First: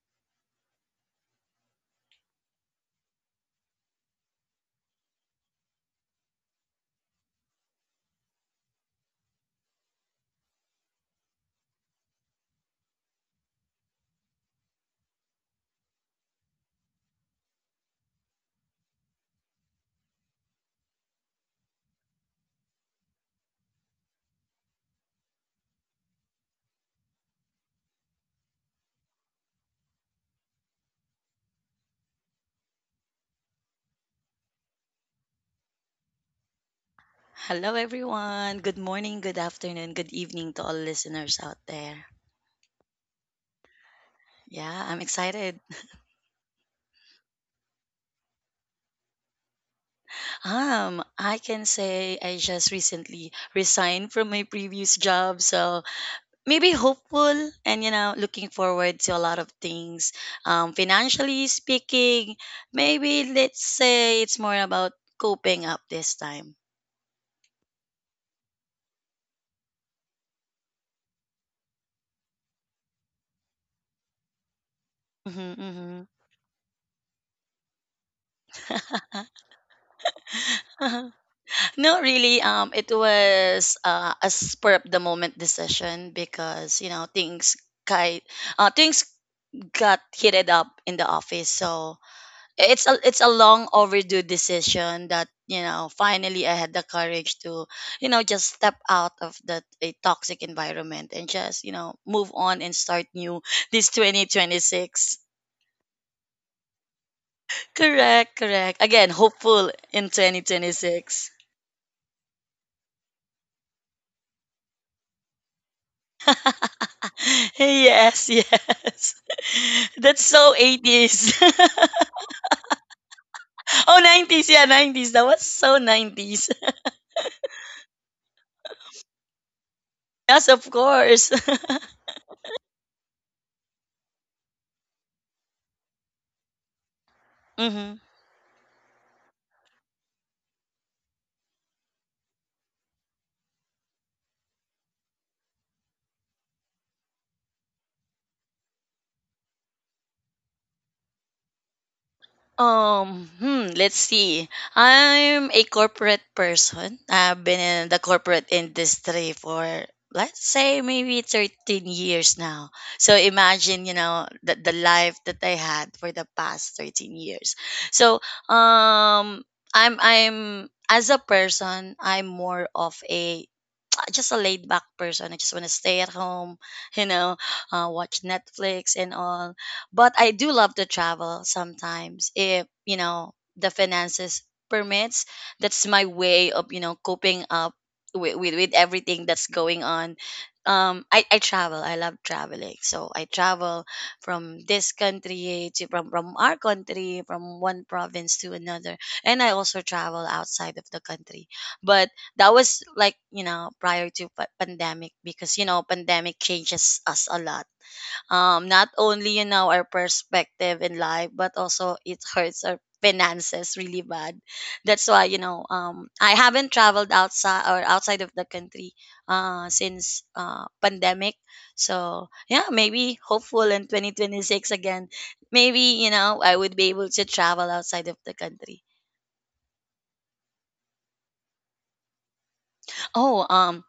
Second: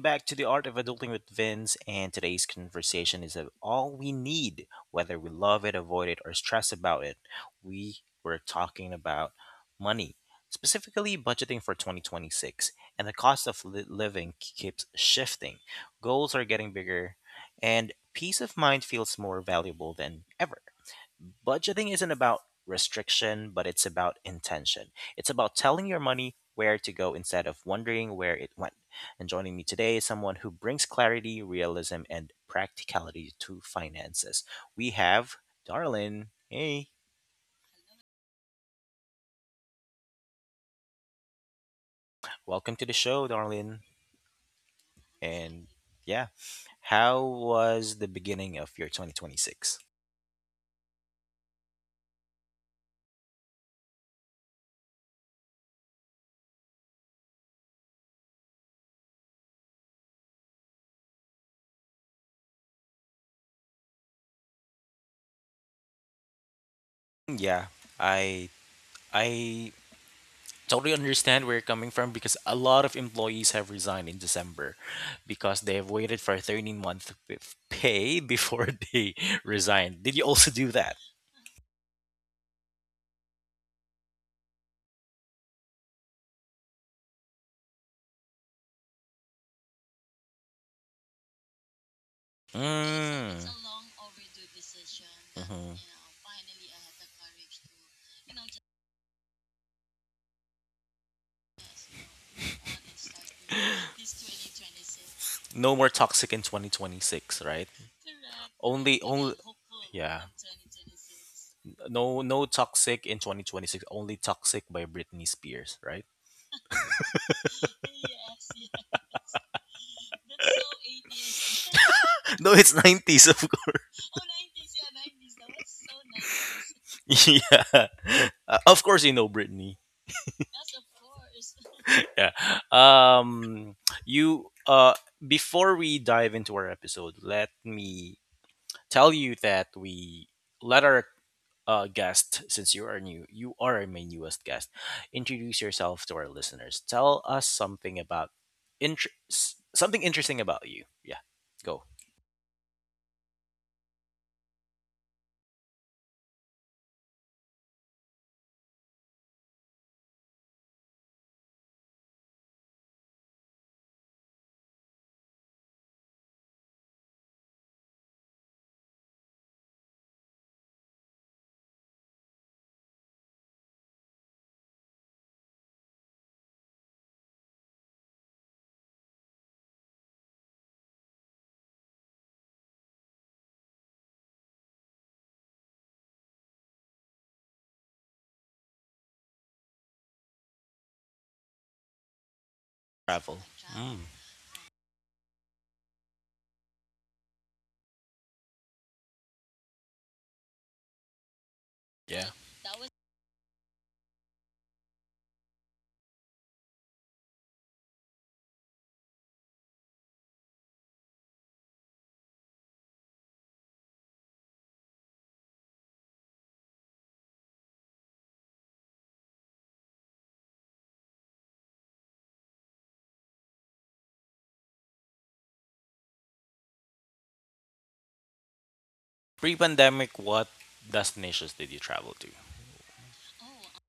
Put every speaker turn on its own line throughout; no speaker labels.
back to The Art of Adulting with Vince. And today's conversation is of all we need, whether we love it, avoid it, or stress about it. We were talking about money, specifically budgeting for 2026. And the cost of living keeps shifting, goals are getting bigger, and peace of mind feels more valuable than ever. Budgeting isn't about restriction, but it's about intention. It's about telling your money where to go instead of wondering where it went. And joining me today is someone who brings clarity, realism, and practicality to finances. We have Darlene. Hey,
Hello, everyone. Good morning, good afternoon, good evening to all listeners out there.
welcome to the show, Darlene.
Yeah, I'm excited.
And yeah, how was the beginning of your 2026?
I can say I just recently resigned from my previous job, so maybe hopeful and you know looking forward to a lot of things. Financially speaking, maybe let's say it's more about coping up this time.
Yeah, I I totally understand where you're coming from because a lot of employees have resigned in December
Mm-hmm,
because they have
mm-hmm.
waited for 13-month with pay before they resigned. Did you also do that?
Not really. It was a spur of the moment decision because you know things ki things got heated up in the office. So it's a
Mm.
long overdue decision that you
Mhm.
know finally I had the courage to you know just step out of that a toxic environment and just you know move on and start new this 2026.
No more toxic in 2026, right?
Correct, correct.
Only
Again,
only
hopeful in
Yeah.
2026.
No toxic in 2026, only toxic by Britney Spears, right?
Yes, yes. That's so 80's.
No, it's 90s of course.
Oh, 90's. Yeah, 90's. That was so 90's.
Yeah. Of course you know Brittany.
Yes, of course.
Yeah. Um you Before we dive into our episode, let
hmm
me tell you that we let our guest, since you are new, you are my newest guest. Introduce yourself to our listeners. Tell us something about something interesting about you. Yeah, go.
Let's see. I'm a corporate person. I've been in the corporate industry for let's say maybe 13 years now. So imagine, you know, the life that I had for the past 13 years. So, um, I'm, as a person, I'm more of a just a laid back person. I just want to stay at home, you know, watch Netflix and all. But I do love to travel sometimes if, you know, the finances permits. That's my way of, you know, coping up with, with everything that's going on. I travel. I love traveling. So I
Travel.
travel
Mm,
from this country to from our country, from one province to another. And I also travel outside of the country. But
yeah.
that was like you know prior to pandemic because you know pandemic changes us a lot, um, not only you know our perspective in life but also it hurts our finances really bad. That's why you know, I haven't traveled outside or outside of the country since pandemic. So yeah, maybe hopeful in 2026 again. Maybe you know I would be able to travel outside of the country.
Pre-pandemic, what destinations did you travel to?
oh um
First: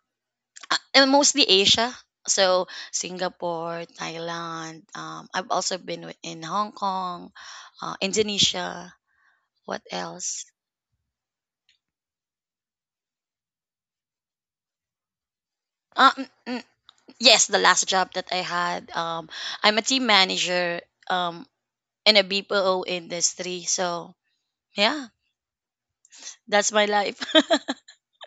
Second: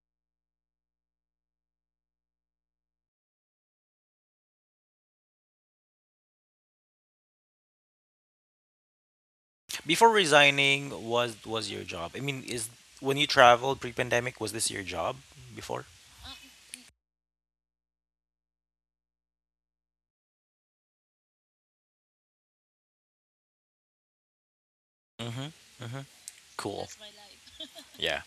and mostly Asia. So Singapore, Thailand. I've also been in Hong Kong, Indonesia. What
Before
else?
resigning, was your job? I mean, is when you traveled pre-pandemic, was this your job before?
Um, mm, yes, the last job that I had. I'm a team manager, um, in a BPO industry. So yeah,
Mm-hmm. Mm-hmm.
that's
Cool.
my
That's my
life.
life. Yeah.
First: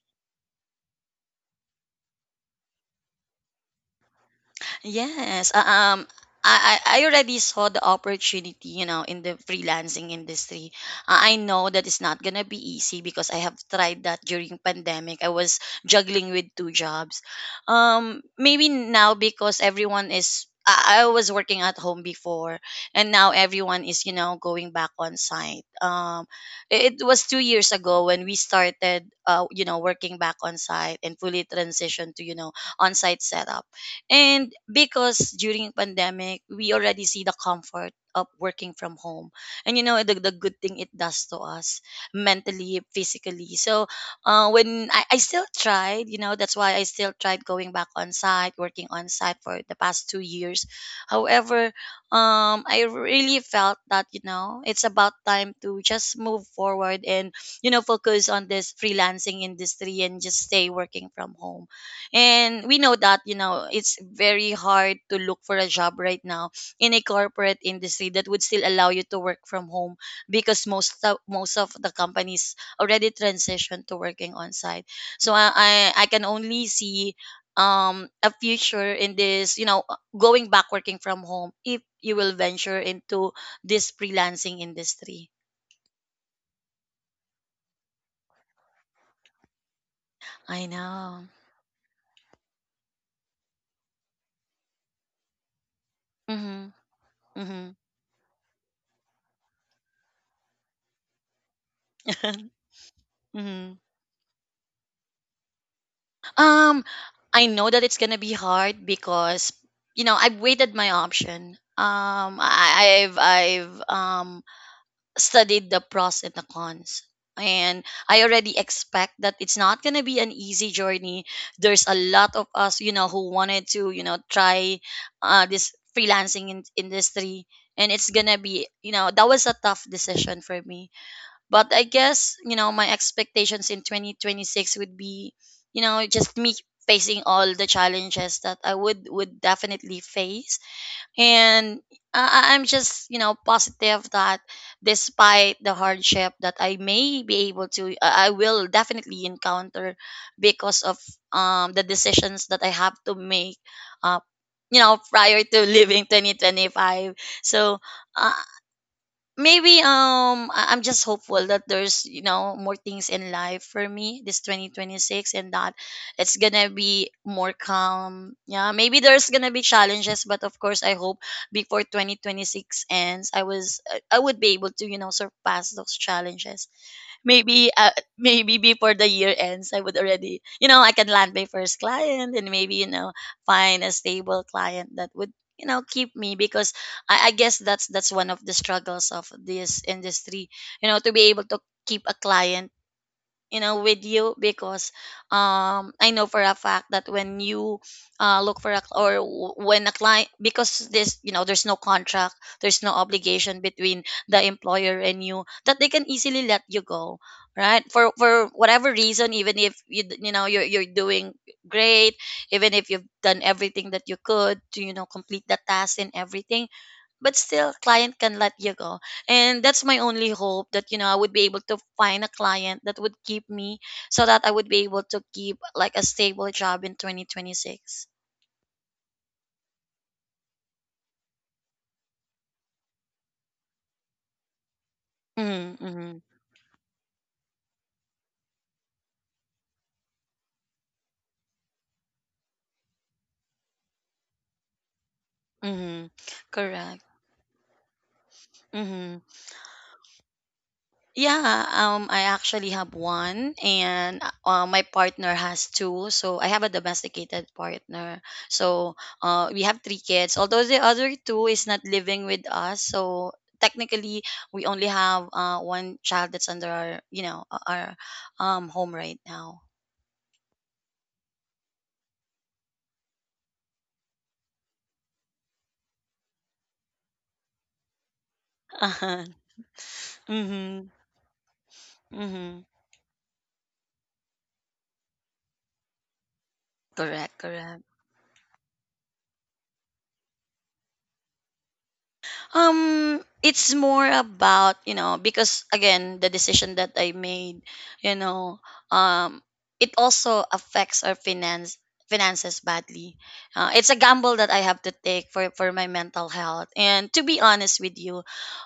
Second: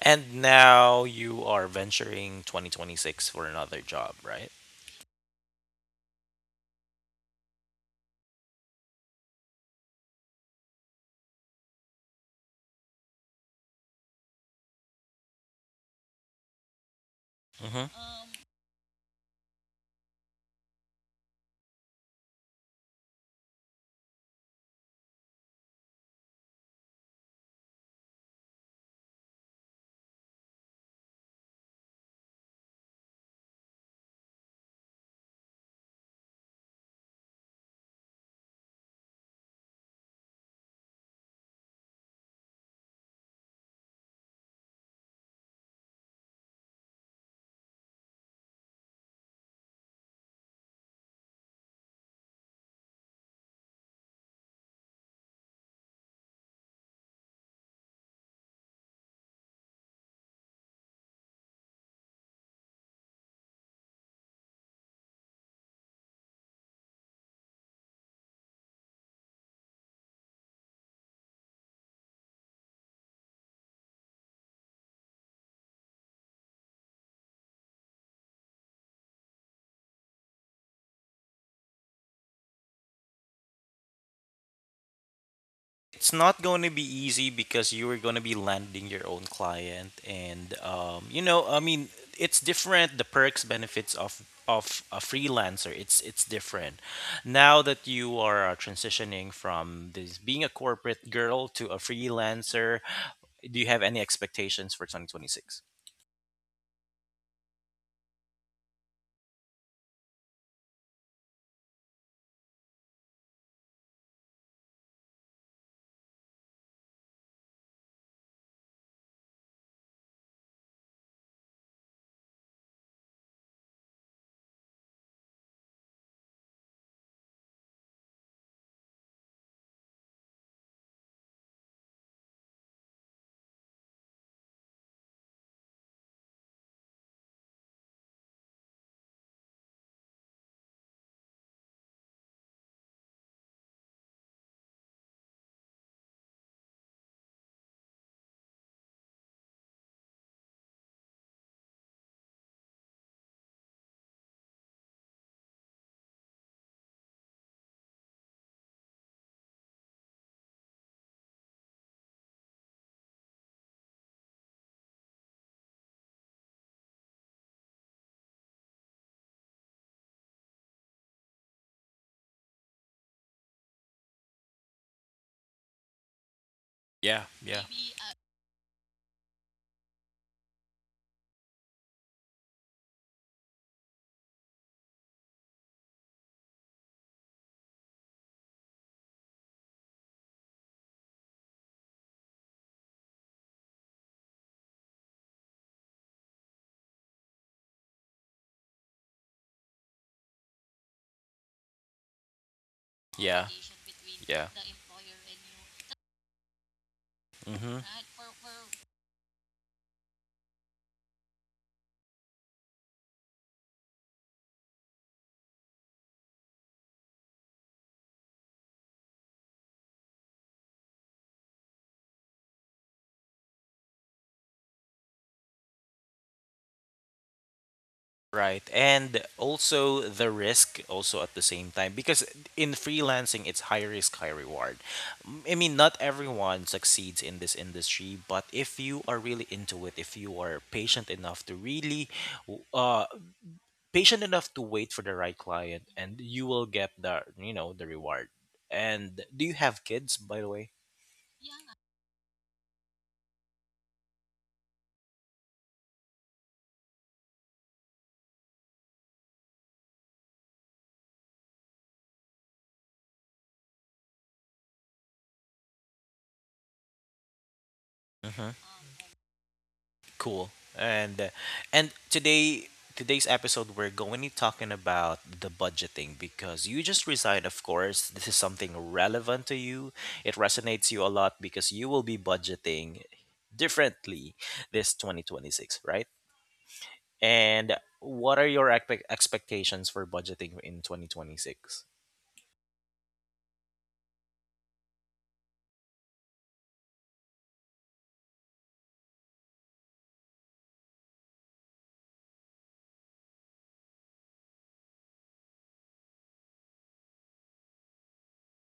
And now you are venturing 2026 for another job, right?
Yes. I already saw the opportunity, you know, in the freelancing industry. I know that it's not gonna be easy because I have tried that during pandemic. I was juggling with 2 jobs. Maybe now because everyone is I was working at home before, and now everyone is, you know, going back on site. It was 2 years ago when we started, you know, working back on site and fully transitioned to, you know, on site setup. And because during pandemic, we already see the comfort of working from home. And you know the good thing it does to us mentally, physically. So I still tried, you know, that's why I still tried going back on site, working on site for the past 2 years. However, I really felt that, you know, it's about time to just move forward and, you know, focus on this freelancing industry and just stay working from home. And we know that, you know, it's very hard to look for a job right now in a corporate industry that would still allow you to work from home because most of the companies already transitioned to working on site. So I can only see a future in this, you know, going back working from home if you will venture into this freelancing industry.
It's not going to be easy because you are going to be landing your own client and
I know.
I mean, it's different. The perks, benefits of a freelancer, it's
Mm-hmm.
different. Now
Mm-hmm.
that you are transitioning from this being a corporate girl to a freelancer, do you have any expectations for 2026?
Um, I know that it's gonna be hard because you know I've waited my option. I've studied the pros and the cons, and I already expect that it's not gonna be an easy journey. There's a lot of us, you know, who wanted to you know try this freelancing industry, and it's gonna be you know that was a tough decision for me, but I guess, you know, my expectations in 2026 would be, you know, just me facing all the challenges that I would definitely face. And I'm just, you know, positive that despite the hardship that I may be able to I will definitely encounter because of the decisions that I have to make uh you know prior to leaving 2025. So uh, I'm just hopeful that there's you know more things in life for me this 2026, and that it's gonna be more calm. Yeah, maybe there's gonna be challenges, but of course I hope before 2026 ends, I was I would be able to you know surpass those challenges.
Yeah. Yeah.
Maybe maybe before the year ends, I would already you know I can land my first client and maybe you know find a stable client that would you know keep me because I guess that's one of the struggles of this industry, you know, to be able to keep a client you know with you. Because I know for a fact that when you look for a when a client, because this you know there's no contract, there's no
Yeah.
obligation between the
Yeah.
employer and you, that they can easily let you go
Hmm.
right for whatever reason. Even if you you know you're doing great, even if you've done everything that you could to you know complete the task and everything, but still client can let you go. And that's my only hope that you know I would be able to find a client that would keep me, so that I would be able to keep like a stable job in 2026.
Right. And also the risk also at the same time because in freelancing it's high risk high reward. I mean,
Mm-hmm,
not
mm-hmm,
everyone succeeds in this industry, but if you are really into it, if you are patient enough to w- uh patient enough to wait for the right client,
mm-hmm.
and you will get
Correct.
the reward.
Mm-hmm.
And do you have kids by the way?
Yeah, I actually have one, and my partner has two. So I have a domesticated partner. So we have 3 kids. Although the other two is not living with us, so technically we only have one child that's under our, you know, our home right now.
Cool. And and today's episode we're going to be talking about the budgeting because you just resigned, of course this is something relevant to you, it
hmm
resonates you a lot because you will be
hmm
budgeting differently this 2026, right?
Correct.
And
Correct.
what are your expectations for budgeting in 2026?
It's more about, you know, because again, the decision that I made, you know, um, it also affects our finances badly. It's a gamble that I have to take for my mental health. And to be honest with you,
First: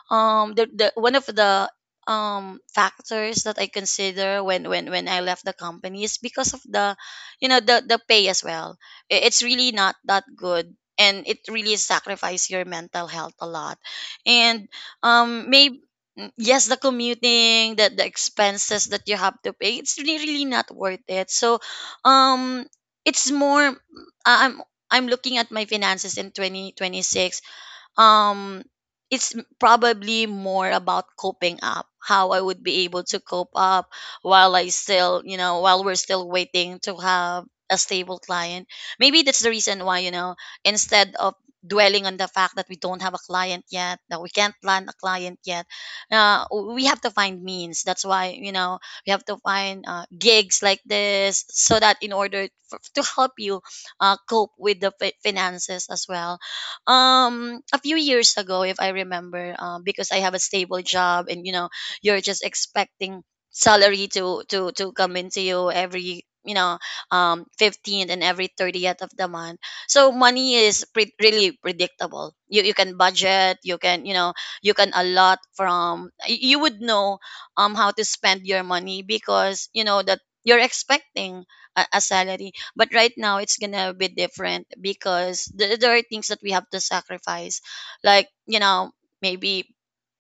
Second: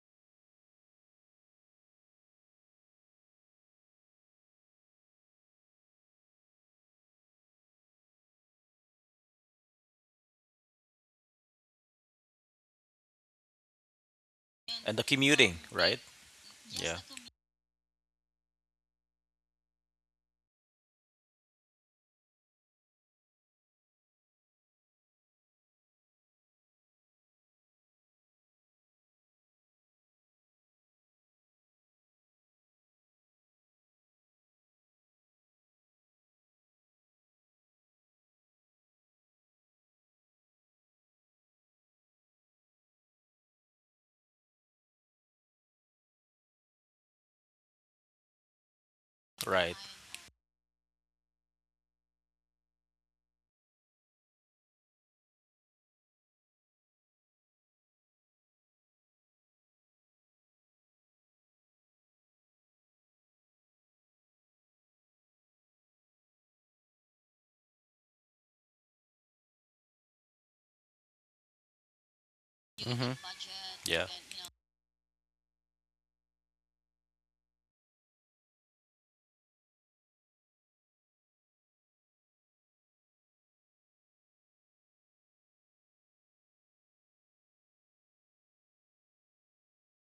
the one of the factors that I consider when I left the company is because of the you know the pay as well. I- It's really not that good, and it really sacrifices your mental health a lot. And
And the commuting,
maybe
right?
yes, the
Yeah.
commuting, the expenses that you have to pay, it's really really not worth it. So um it's more I'm looking at my finances in 2026. um it's probably more about coping up, how I would be able to cope up while I still you know while we're still waiting to have a stable client. Maybe that's the reason why, you know, instead of dwelling on the fact that we don't have a client yet, that we can't plan a client yet, uh, we have to find means. That's why you know we have to
Right.
find gigs like this so that in order for, to help you cope with the finances as well. A few years ago, if I remember, because I have a stable job and you know you're just expecting salary to come into you every you know 15th and every 30th of the month. So money is really predictable. You can
Mhm.
budget, you can
Yeah.
you know you can allot from you would know how to spend your money because you know that you're expecting a salary. But right now, it's gonna be different because there are things that we have to sacrifice, like you know, maybe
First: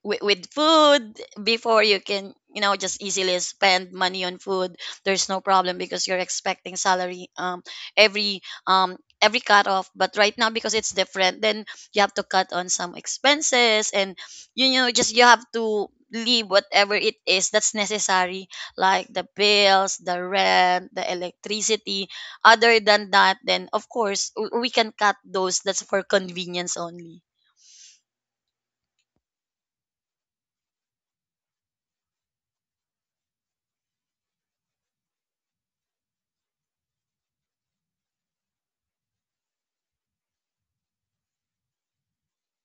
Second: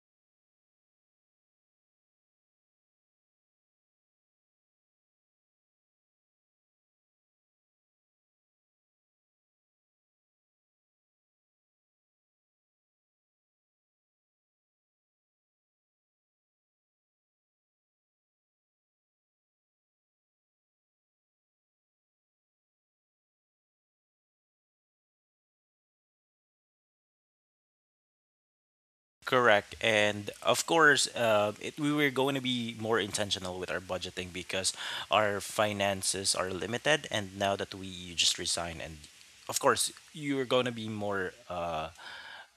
with food. Before you can you know just easily spend money on food, there's no problem because you're expecting salary every every cut off. But right now because it's different, then you have to cut on some expenses, and you know just you have to leave whatever it is that's necessary like the bills, the rent, the electricity. Other than that, then of course we can cut those that's for convenience only.
Correct. And of course, we were going to be more intentional with our budgeting because our finances are limited. And now that we you just resign, and of course, you're going to be more uh,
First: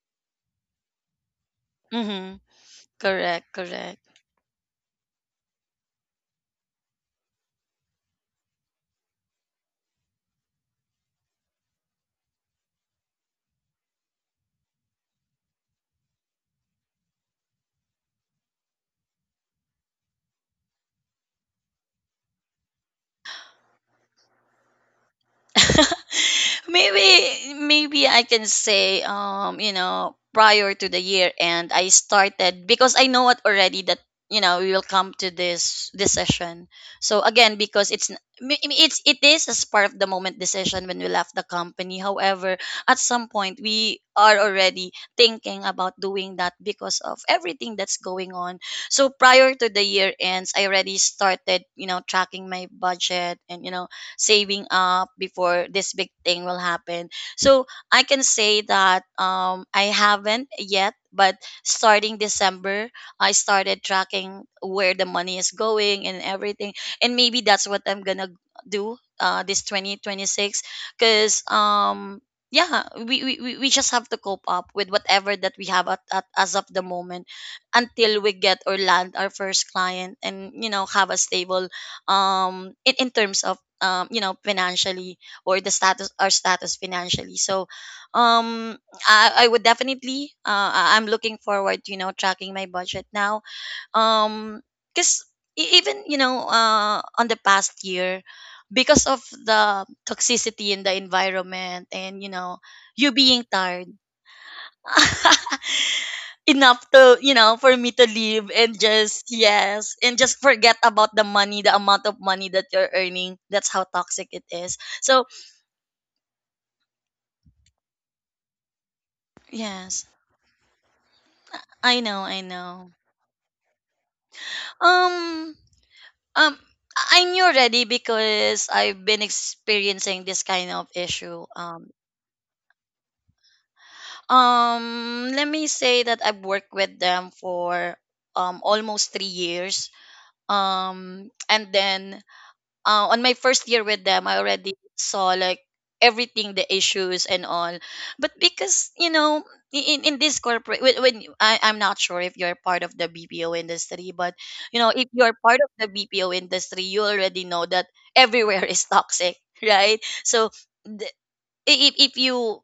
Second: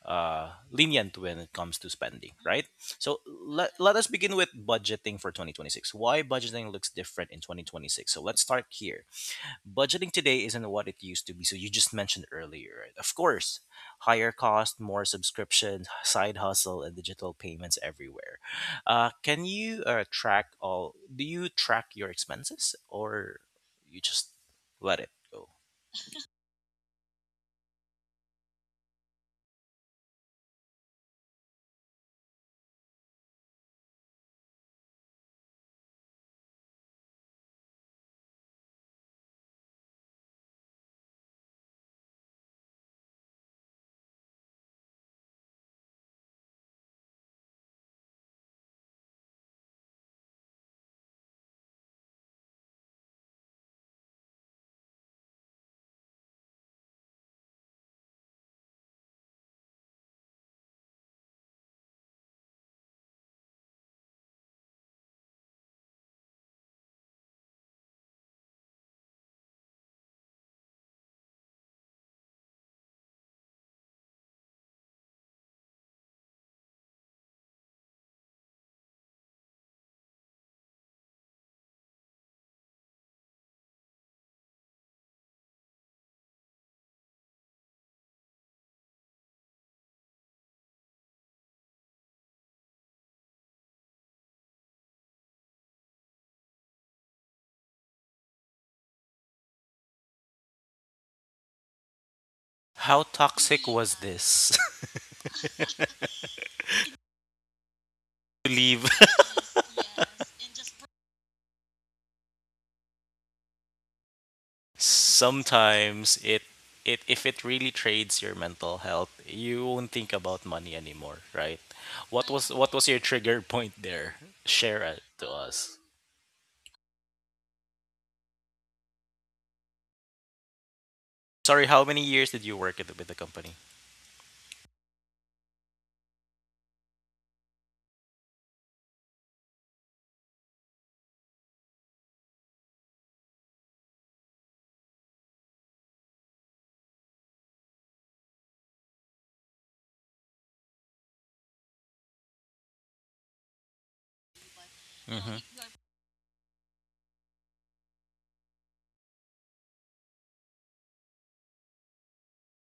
uh, lenient when it comes to spending,
Mm-hmm.
right? So
Correct,
let
correct.
us begin with budgeting for 2026. Why budgeting looks different in 2026. So let's start here. Budgeting today isn't what it used to be. So you just mentioned earlier, right? Of course, higher cost, more subscriptions, side hustle, and digital payments everywhere. Can you track all? Do you track your expenses, or you just let it go?
Maybe maybe I can say you know prior to the year end I started, because I know it already that you know we will come to this decision. So again, because it's I mean, it's it is as part of the moment decision when we left the company. However, at some point we are already thinking about doing that because of everything that's going on. So prior to the year ends, I already started, tracking my budget and saving up before this big thing will happen. So I can say that I haven't yet, but starting December, I started tracking where the money is going and everything. And maybe that's what I'm gonna do this 2026 because yeah, we just have to cope up with whatever that we have at as of the moment until we get or land our first client, and you know have a stable in terms of you know financially, or the status, our status financially. Um I would definitely I'm looking forward to, you know, tracking my budget now um because even you know on the past year, because of the toxicity in the environment and you know
How
you being
toxic was
tired
this?
enough to you know for me to
To
leave
leave
and just yes and just forget about the money, the amount of money that you're earning. That's how toxic it is. So
sometimes, it if it really trades your mental health, you won't think
yes.
about money anymore, right?
i
What
know
was
i
what was your
know
trigger point there? Share it to
um
us.
um I knew already because I've been experiencing this kind of issue.
Sorry, how many years did you work with the company?
Let me say that I've worked with them for almost 3 years. And then On my first year with them, I already saw like everything, the issues and all. But because you know, in this corporate, when I'm not sure if you're part of the BPO industry, but you know, if
Hmm.
you're part of the BPO industry, you already know that everywhere is toxic, right? So. The, if you,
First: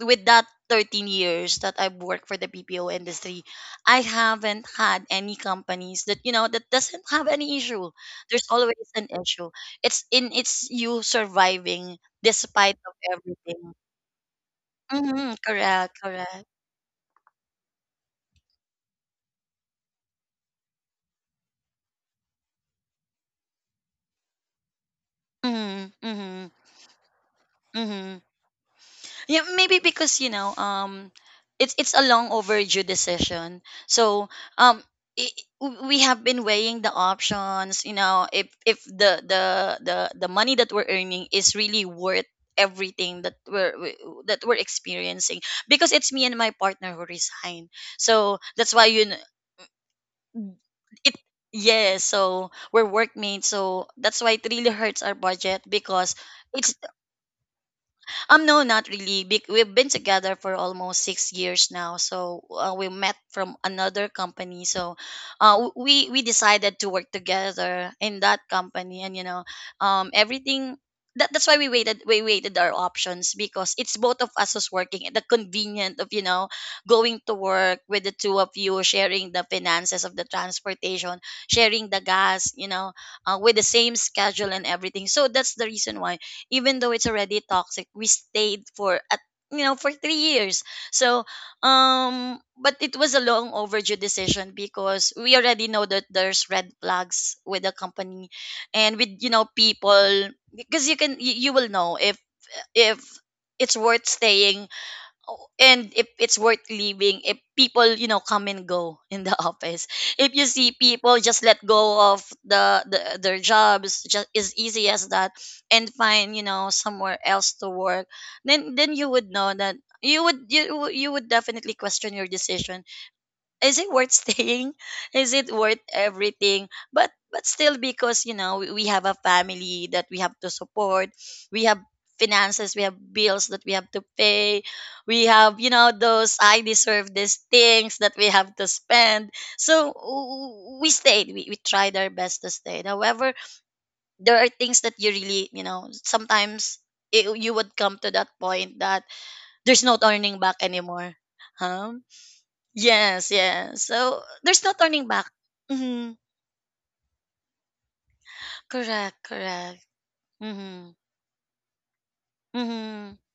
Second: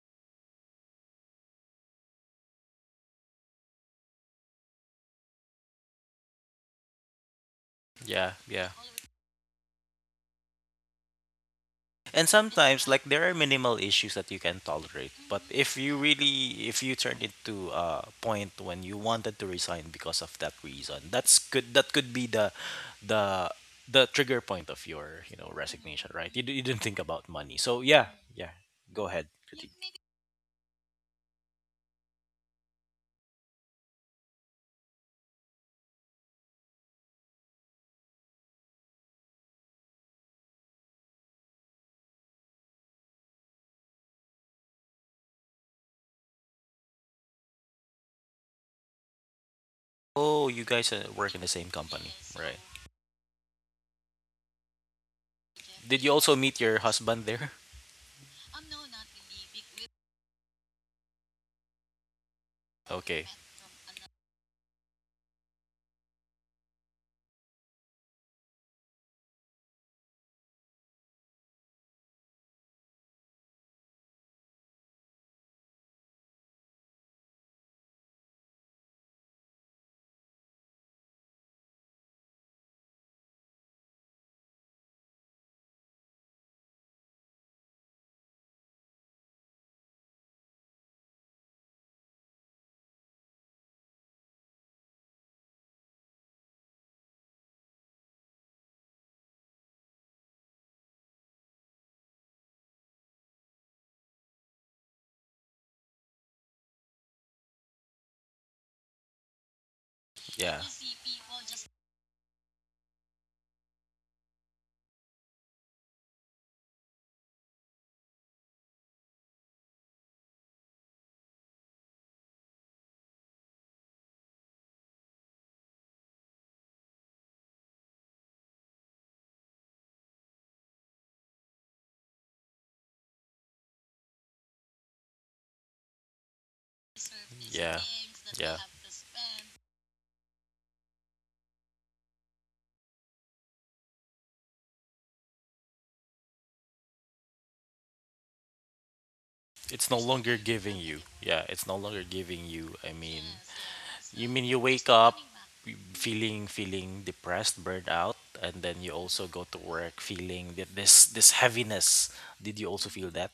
with that 13 years that I've worked for the BPO industry, I haven't had any companies that you know that doesn't have any issue.
Yeah,
There's
yeah.
always an issue. It's you surviving
And
despite
sometimes
of
like there are
everything.
minimal issues that you can tolerate,
Hmm.
but if
Correct,
you
correct.
really, if you turn it to a point when you wanted to resign because of that reason, that's good. That could be the the trigger point of your,
Mm-hmm,
resignation, right?
mm-hmm,
You didn't think about money. So yeah,
mm-hmm.
yeah. Go ahead.
Yeah,
Critique.
maybe because it's a long overdue decision. Um, we have been weighing the options. You know, if the the money that we're earning is really worth everything that that we're experiencing, because it's me and my partner who resign. So that's why you know,
Oh, you guys
it.
work in the same
Yeah,
company,
so
right?
we're workmates, so that's why it really hurts our budget
Did you
because
also meet
it's.
your husband there?
No, not really. We've been together for almost 6 years now. So we met
Okay.
from another company. So we decided to work together in that company, and everything. That's why we waited. We waited our options because it's both of us was working. The convenient of you know going to work with the two of you, sharing the finances of the transportation, sharing the gas, you know, with the same schedule and everything. So that's the reason why even though it's already toxic, we stayed for at you know for 3 years. so but it was a long overdue decision because we already know that there's red flags with the company and with you know people, because you can you will know if if it's worth staying. Oh, and if it's worth leaving, if people you know come and go in the office, if you
Yeah.
see people just let go of the their jobs just as easy as that, and find you know somewhere else to work, then you would know that you would definitely question your decision. Is it worth staying? Is it worth everything? But still, because you know we have a family that we have to support, we have finances, we have bills that we have to pay, we have you know those I deserve, these
Yeah.
things that we have
Yeah.
to spend. So we stayed, we tried our best to stay. However, there are things that you really you know sometimes it, you would come to that point that there's
It's
no
no longer
turning back
giving you.
anymore.
Yeah, it's no
Huh?
longer giving you. I
Yes, yes. So
mean you
there's no
wake
turning
up
back. Mhm.
feeling depressed, burned out, and then you
Correct,
also go to
correct.
work feeling that
Mhm.
this heaviness. Did you also feel
Mhm.
that?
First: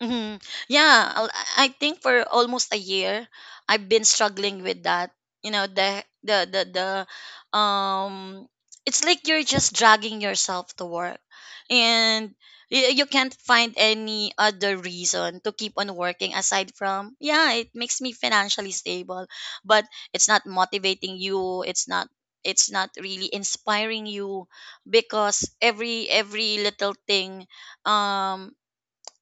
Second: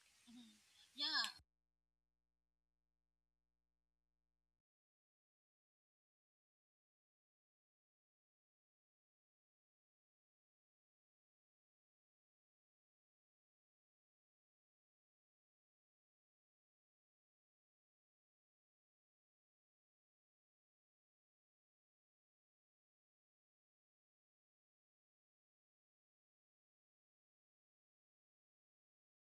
Hmm. Yeah, I think for almost a year, I've been struggling with that. You know, the um, it's like you're just dragging yourself to work, and you can't find any other reason to keep on working aside from yeah, it makes me financially stable, but it's not motivating you. It's not, it's not really inspiring you because every little thing um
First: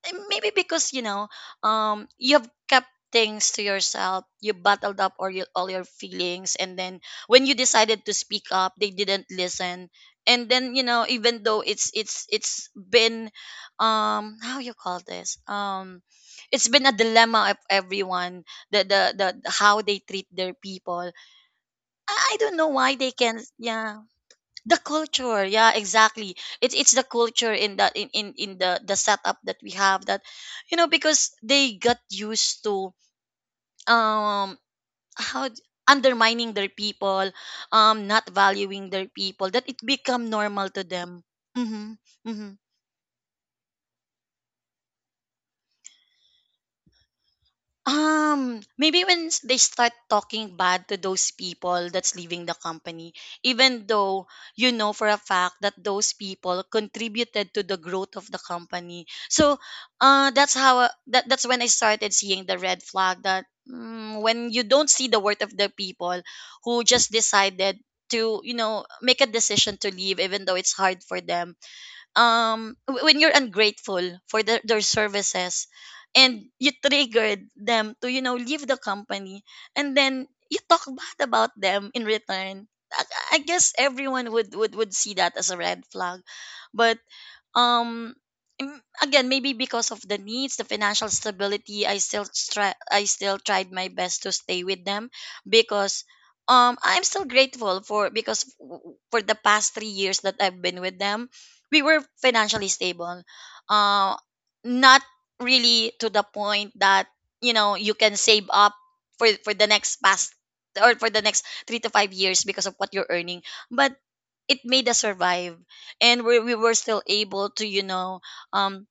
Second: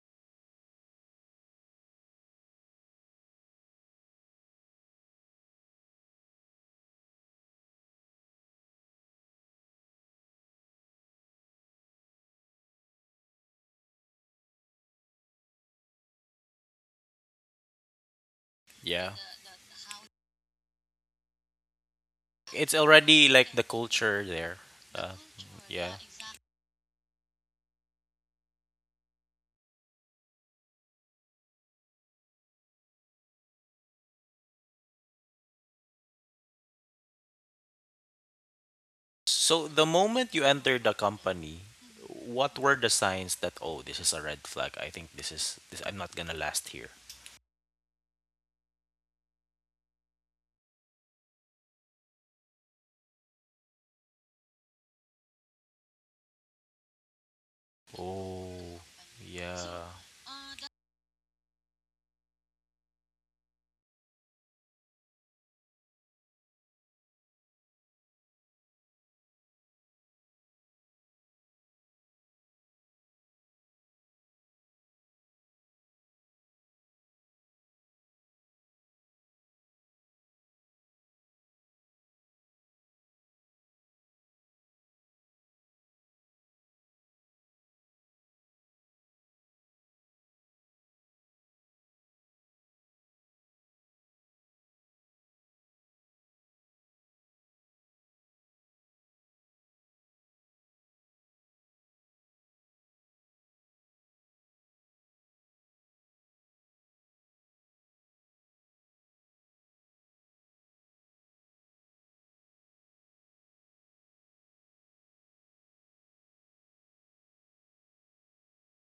eh, maybe because you know you've kept things to yourself, you bottled up all your feelings, and then when you decided to speak up, they didn't listen. And then you know even though it's it's been how you call this, it's been a dilemma of everyone,
Yeah,
the how they treat their people. I don't know
it's
why they
already
can,
like the
yeah.
culture there.
The
Uh,
culture, yeah,
yeah.
exactly. It's the culture in in the setup that we have, that you know because they got used to um how d- undermining their people, not valuing their people, that
So
it
the
become
moment you
normal
enter
to
the
them.
company,
Mm-hmm, mm-hmm.
what were the signs that oh, this is a red flag? I think this I'm not gonna last here.
Maybe when they start talking bad to those people that's leaving the company, even though you know for a fact that those people contributed to the
Oh.
growth of the company.
So
So,
yeah.
that that's when I started seeing the red flag that mm, when you don't see the worth of the people who just decided to you know make a decision to leave even though it's hard for them. When you're ungrateful for their services, and you triggered them to you know leave the company, and then you talk bad about them in return, i, I guess everyone would see that as a red flag. But um mm, again maybe because of the needs, the financial stability, I still tried my best to stay with them because I'm still grateful for because for the past 3 years that I've been with them, we were financially stable. uh Not really to the point that you know you can save up for the next past, or for the next 3 to 5 years because of what you're earning, but it made us survive, and we were still able to you know um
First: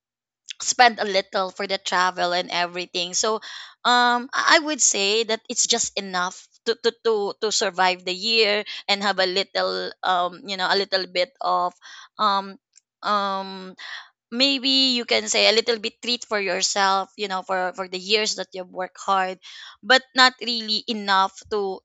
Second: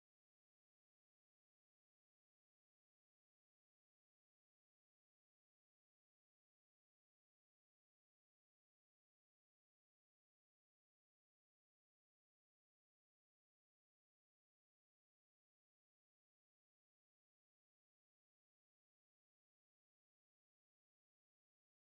spend a little for the travel and everything. So I would say that it's just enough to to to, to survive the year and have a little you know a little bit of um um maybe you can say a little bit treat for yourself, you know, for the years that you've worked hard, but not really enough to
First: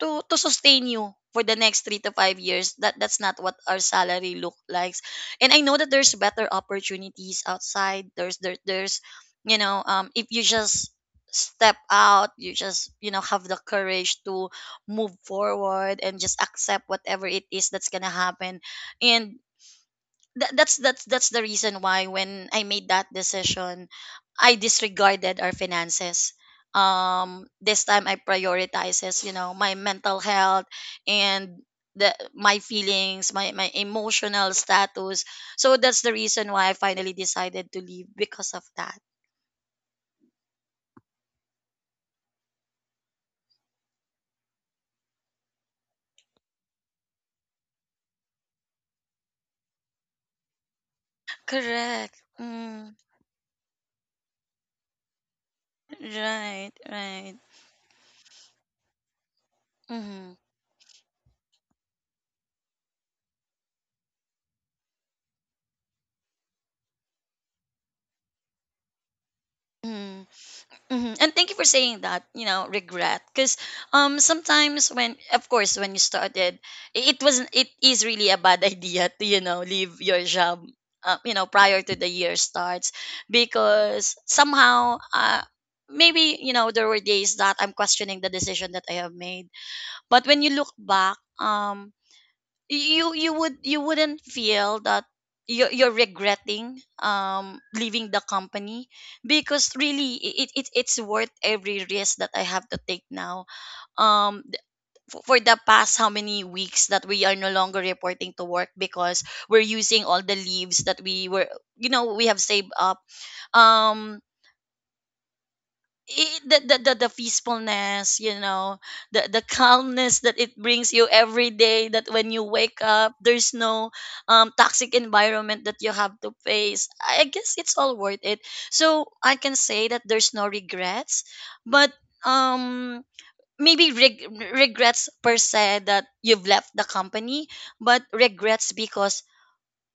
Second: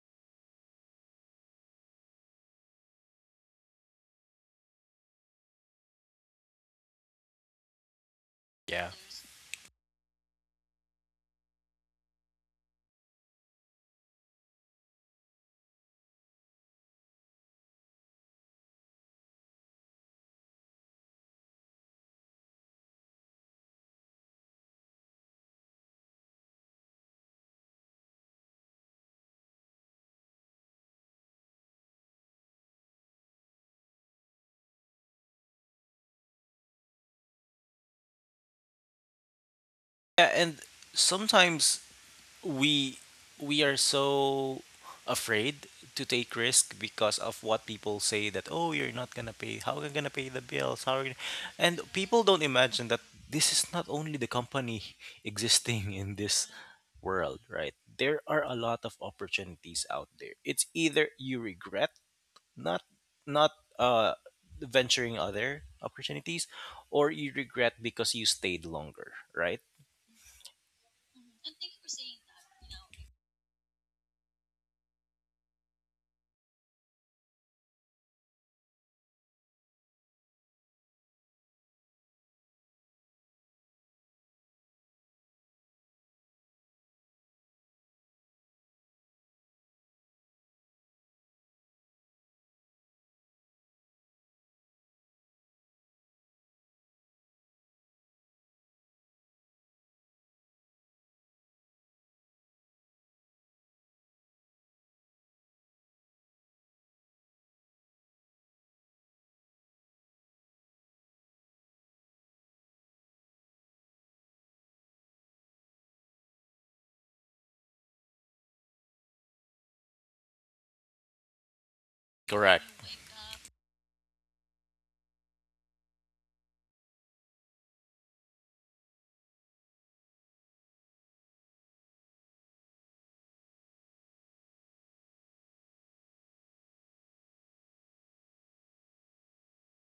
to sustain you for the next 3 to 5 years. That that's not what our salary look likes. And I know that there's better opportunities outside.
Yeah.
There's you know if you just step out, you just you know have the courage to move forward and just accept whatever it is that's gonna happen. And that's the reason why when I made that decision, I disregarded our finances. This time I prioritizes, you know, my mental health, and the my feelings, my emotional status. So that's the reason why I finally decided to leave because of that.
Yeah, and sometimes we we are so afraid to take risk because of what people say, that oh, you're not gonna pay, how are you gonna pay the bills, how are you gonna-" and people
Correct.
don't imagine that this is not only the company existing in this
Right. Right.
world, right? There are a lot of opportunities out there.
Mm-hmm.
It's either you regret not not uh venturing other opportunities, or you regret because you stayed longer, right?
Mm-hmm. Hmm. And thank you for saying that, you know, regret. Because sometimes when of course when you started, it wasn't it is really a bad idea to, you know, leave your job, you know, prior to the year starts, because somehow maybe, you know, there were days that I'm questioning the decision that I have made. But when you look back, you you would you wouldn't feel that you're regretting leaving the company because really it's worth every risk that I have to take now. um th- for the past how many weeks that we are no longer reporting to work because we're using all the leaves that we were you know we have saved up. um the, the peacefulness, you know, the calmness that it brings you every day, that when you
Correct.
wake up there's no toxic environment that you have to face. I guess it's all worth it, so I can say that there's no regrets. But um maybe regrets per se that you've left the company, but regrets because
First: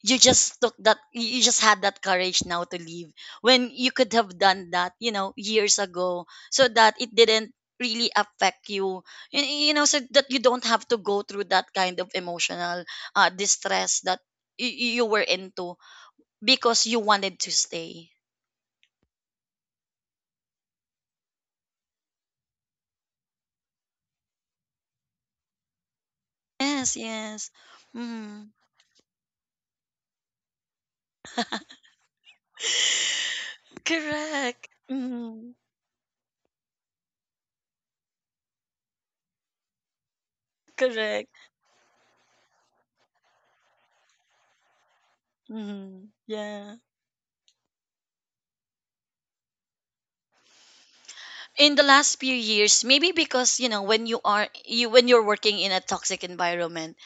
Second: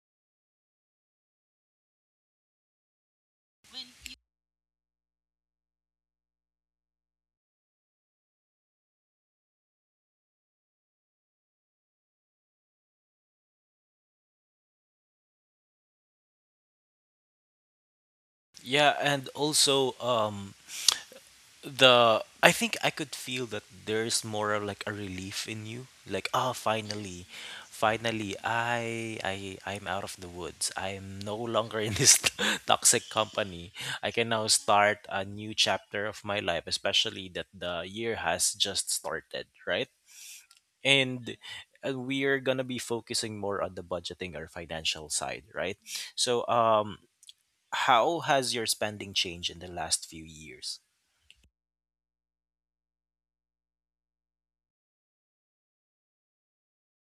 you just had that courage now to leave, when you could have done that, you know, years ago, so that it didn't really affect you. You know, so that you don't have to go through that kind of emotional distress that you were into because you wanted to stay.
Yeah, and also the I think I could feel that there's more of like a relief in you. Like, ah,
Yes,
finally.
yes.
Finally,
Mm.
I'm out of the woods. I'm no longer in this toxic company. I can now
Correct.
start a new
Mm.
chapter of my life, especially that the year has just started, right?
Correct.
And we are gonna be focusing more on the budgeting or financial side, right?
Mm,
So
yeah.
how has your spending changed in the last few years?
In the last few years, maybe because, you know, when you are you when you're working in a toxic environment,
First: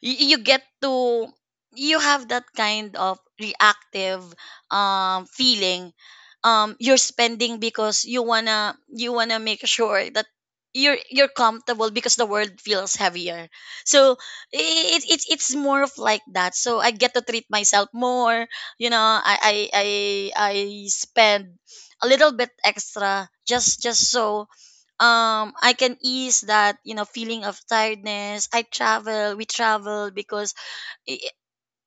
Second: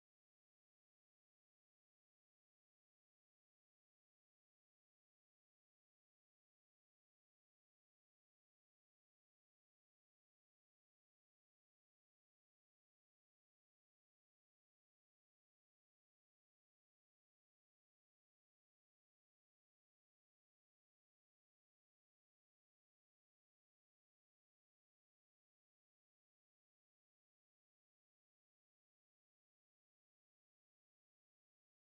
you get to, you have that kind of reactive feeling. You're spending because you wanna make sure that you're comfortable, because the world feels heavier. So it, it's more of like that. So I get to treat myself more, you know. I spend a little bit extra, just so I can ease that, you know, feeling of tiredness. I travel, we travel because i- i-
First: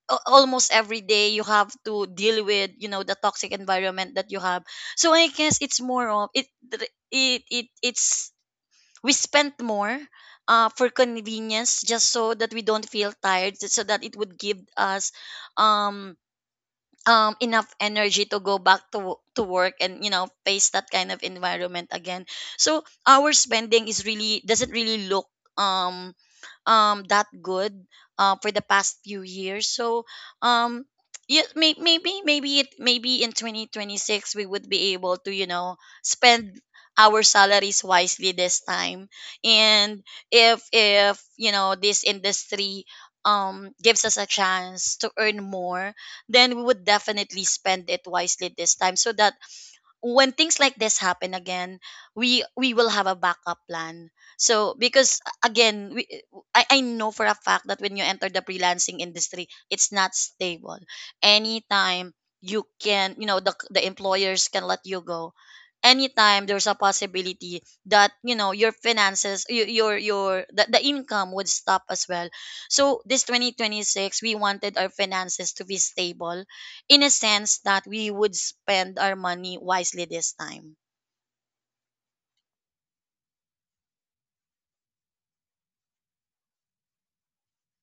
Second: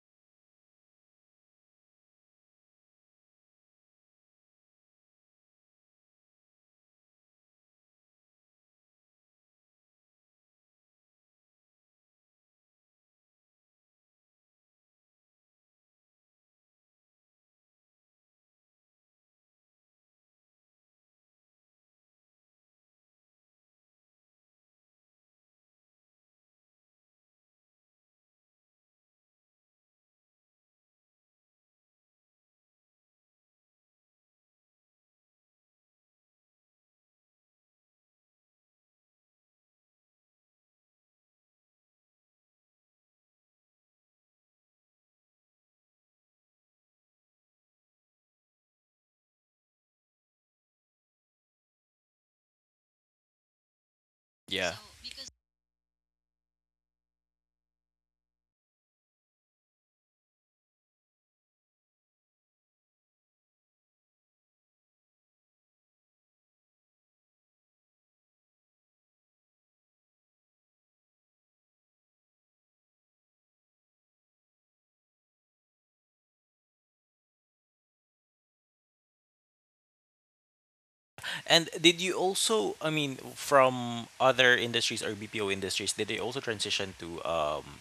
almost every day you have to deal with, you know, the toxic environment that you have. So I guess it's more of it. It's, we spent more for convenience, just so that we don't feel tired, so that it would give us um enough energy to go back to work and, you know, face that kind of environment again. So our spending is, really doesn't really look um that good, for the past few years. So um yeah, maybe in 2026 we would be able to, you know, spend our salaries wisely this time. And if, you know, this industry gives us a chance to earn more, then we would definitely spend it wisely this time, so that when things like this happen again, we will have a backup plan. So
Yeah.
because again, I know for a fact that when you enter the freelancing industry, it's not stable. Anytime you know, the employers can let you go anytime. There's a possibility that, you know, your finances, your the income would stop as well. So this 2026, we wanted our finances to be stable, in a sense that we would spend our money wisely this time.
And did you also, I mean, from other industries or BPO industries, did they also transition to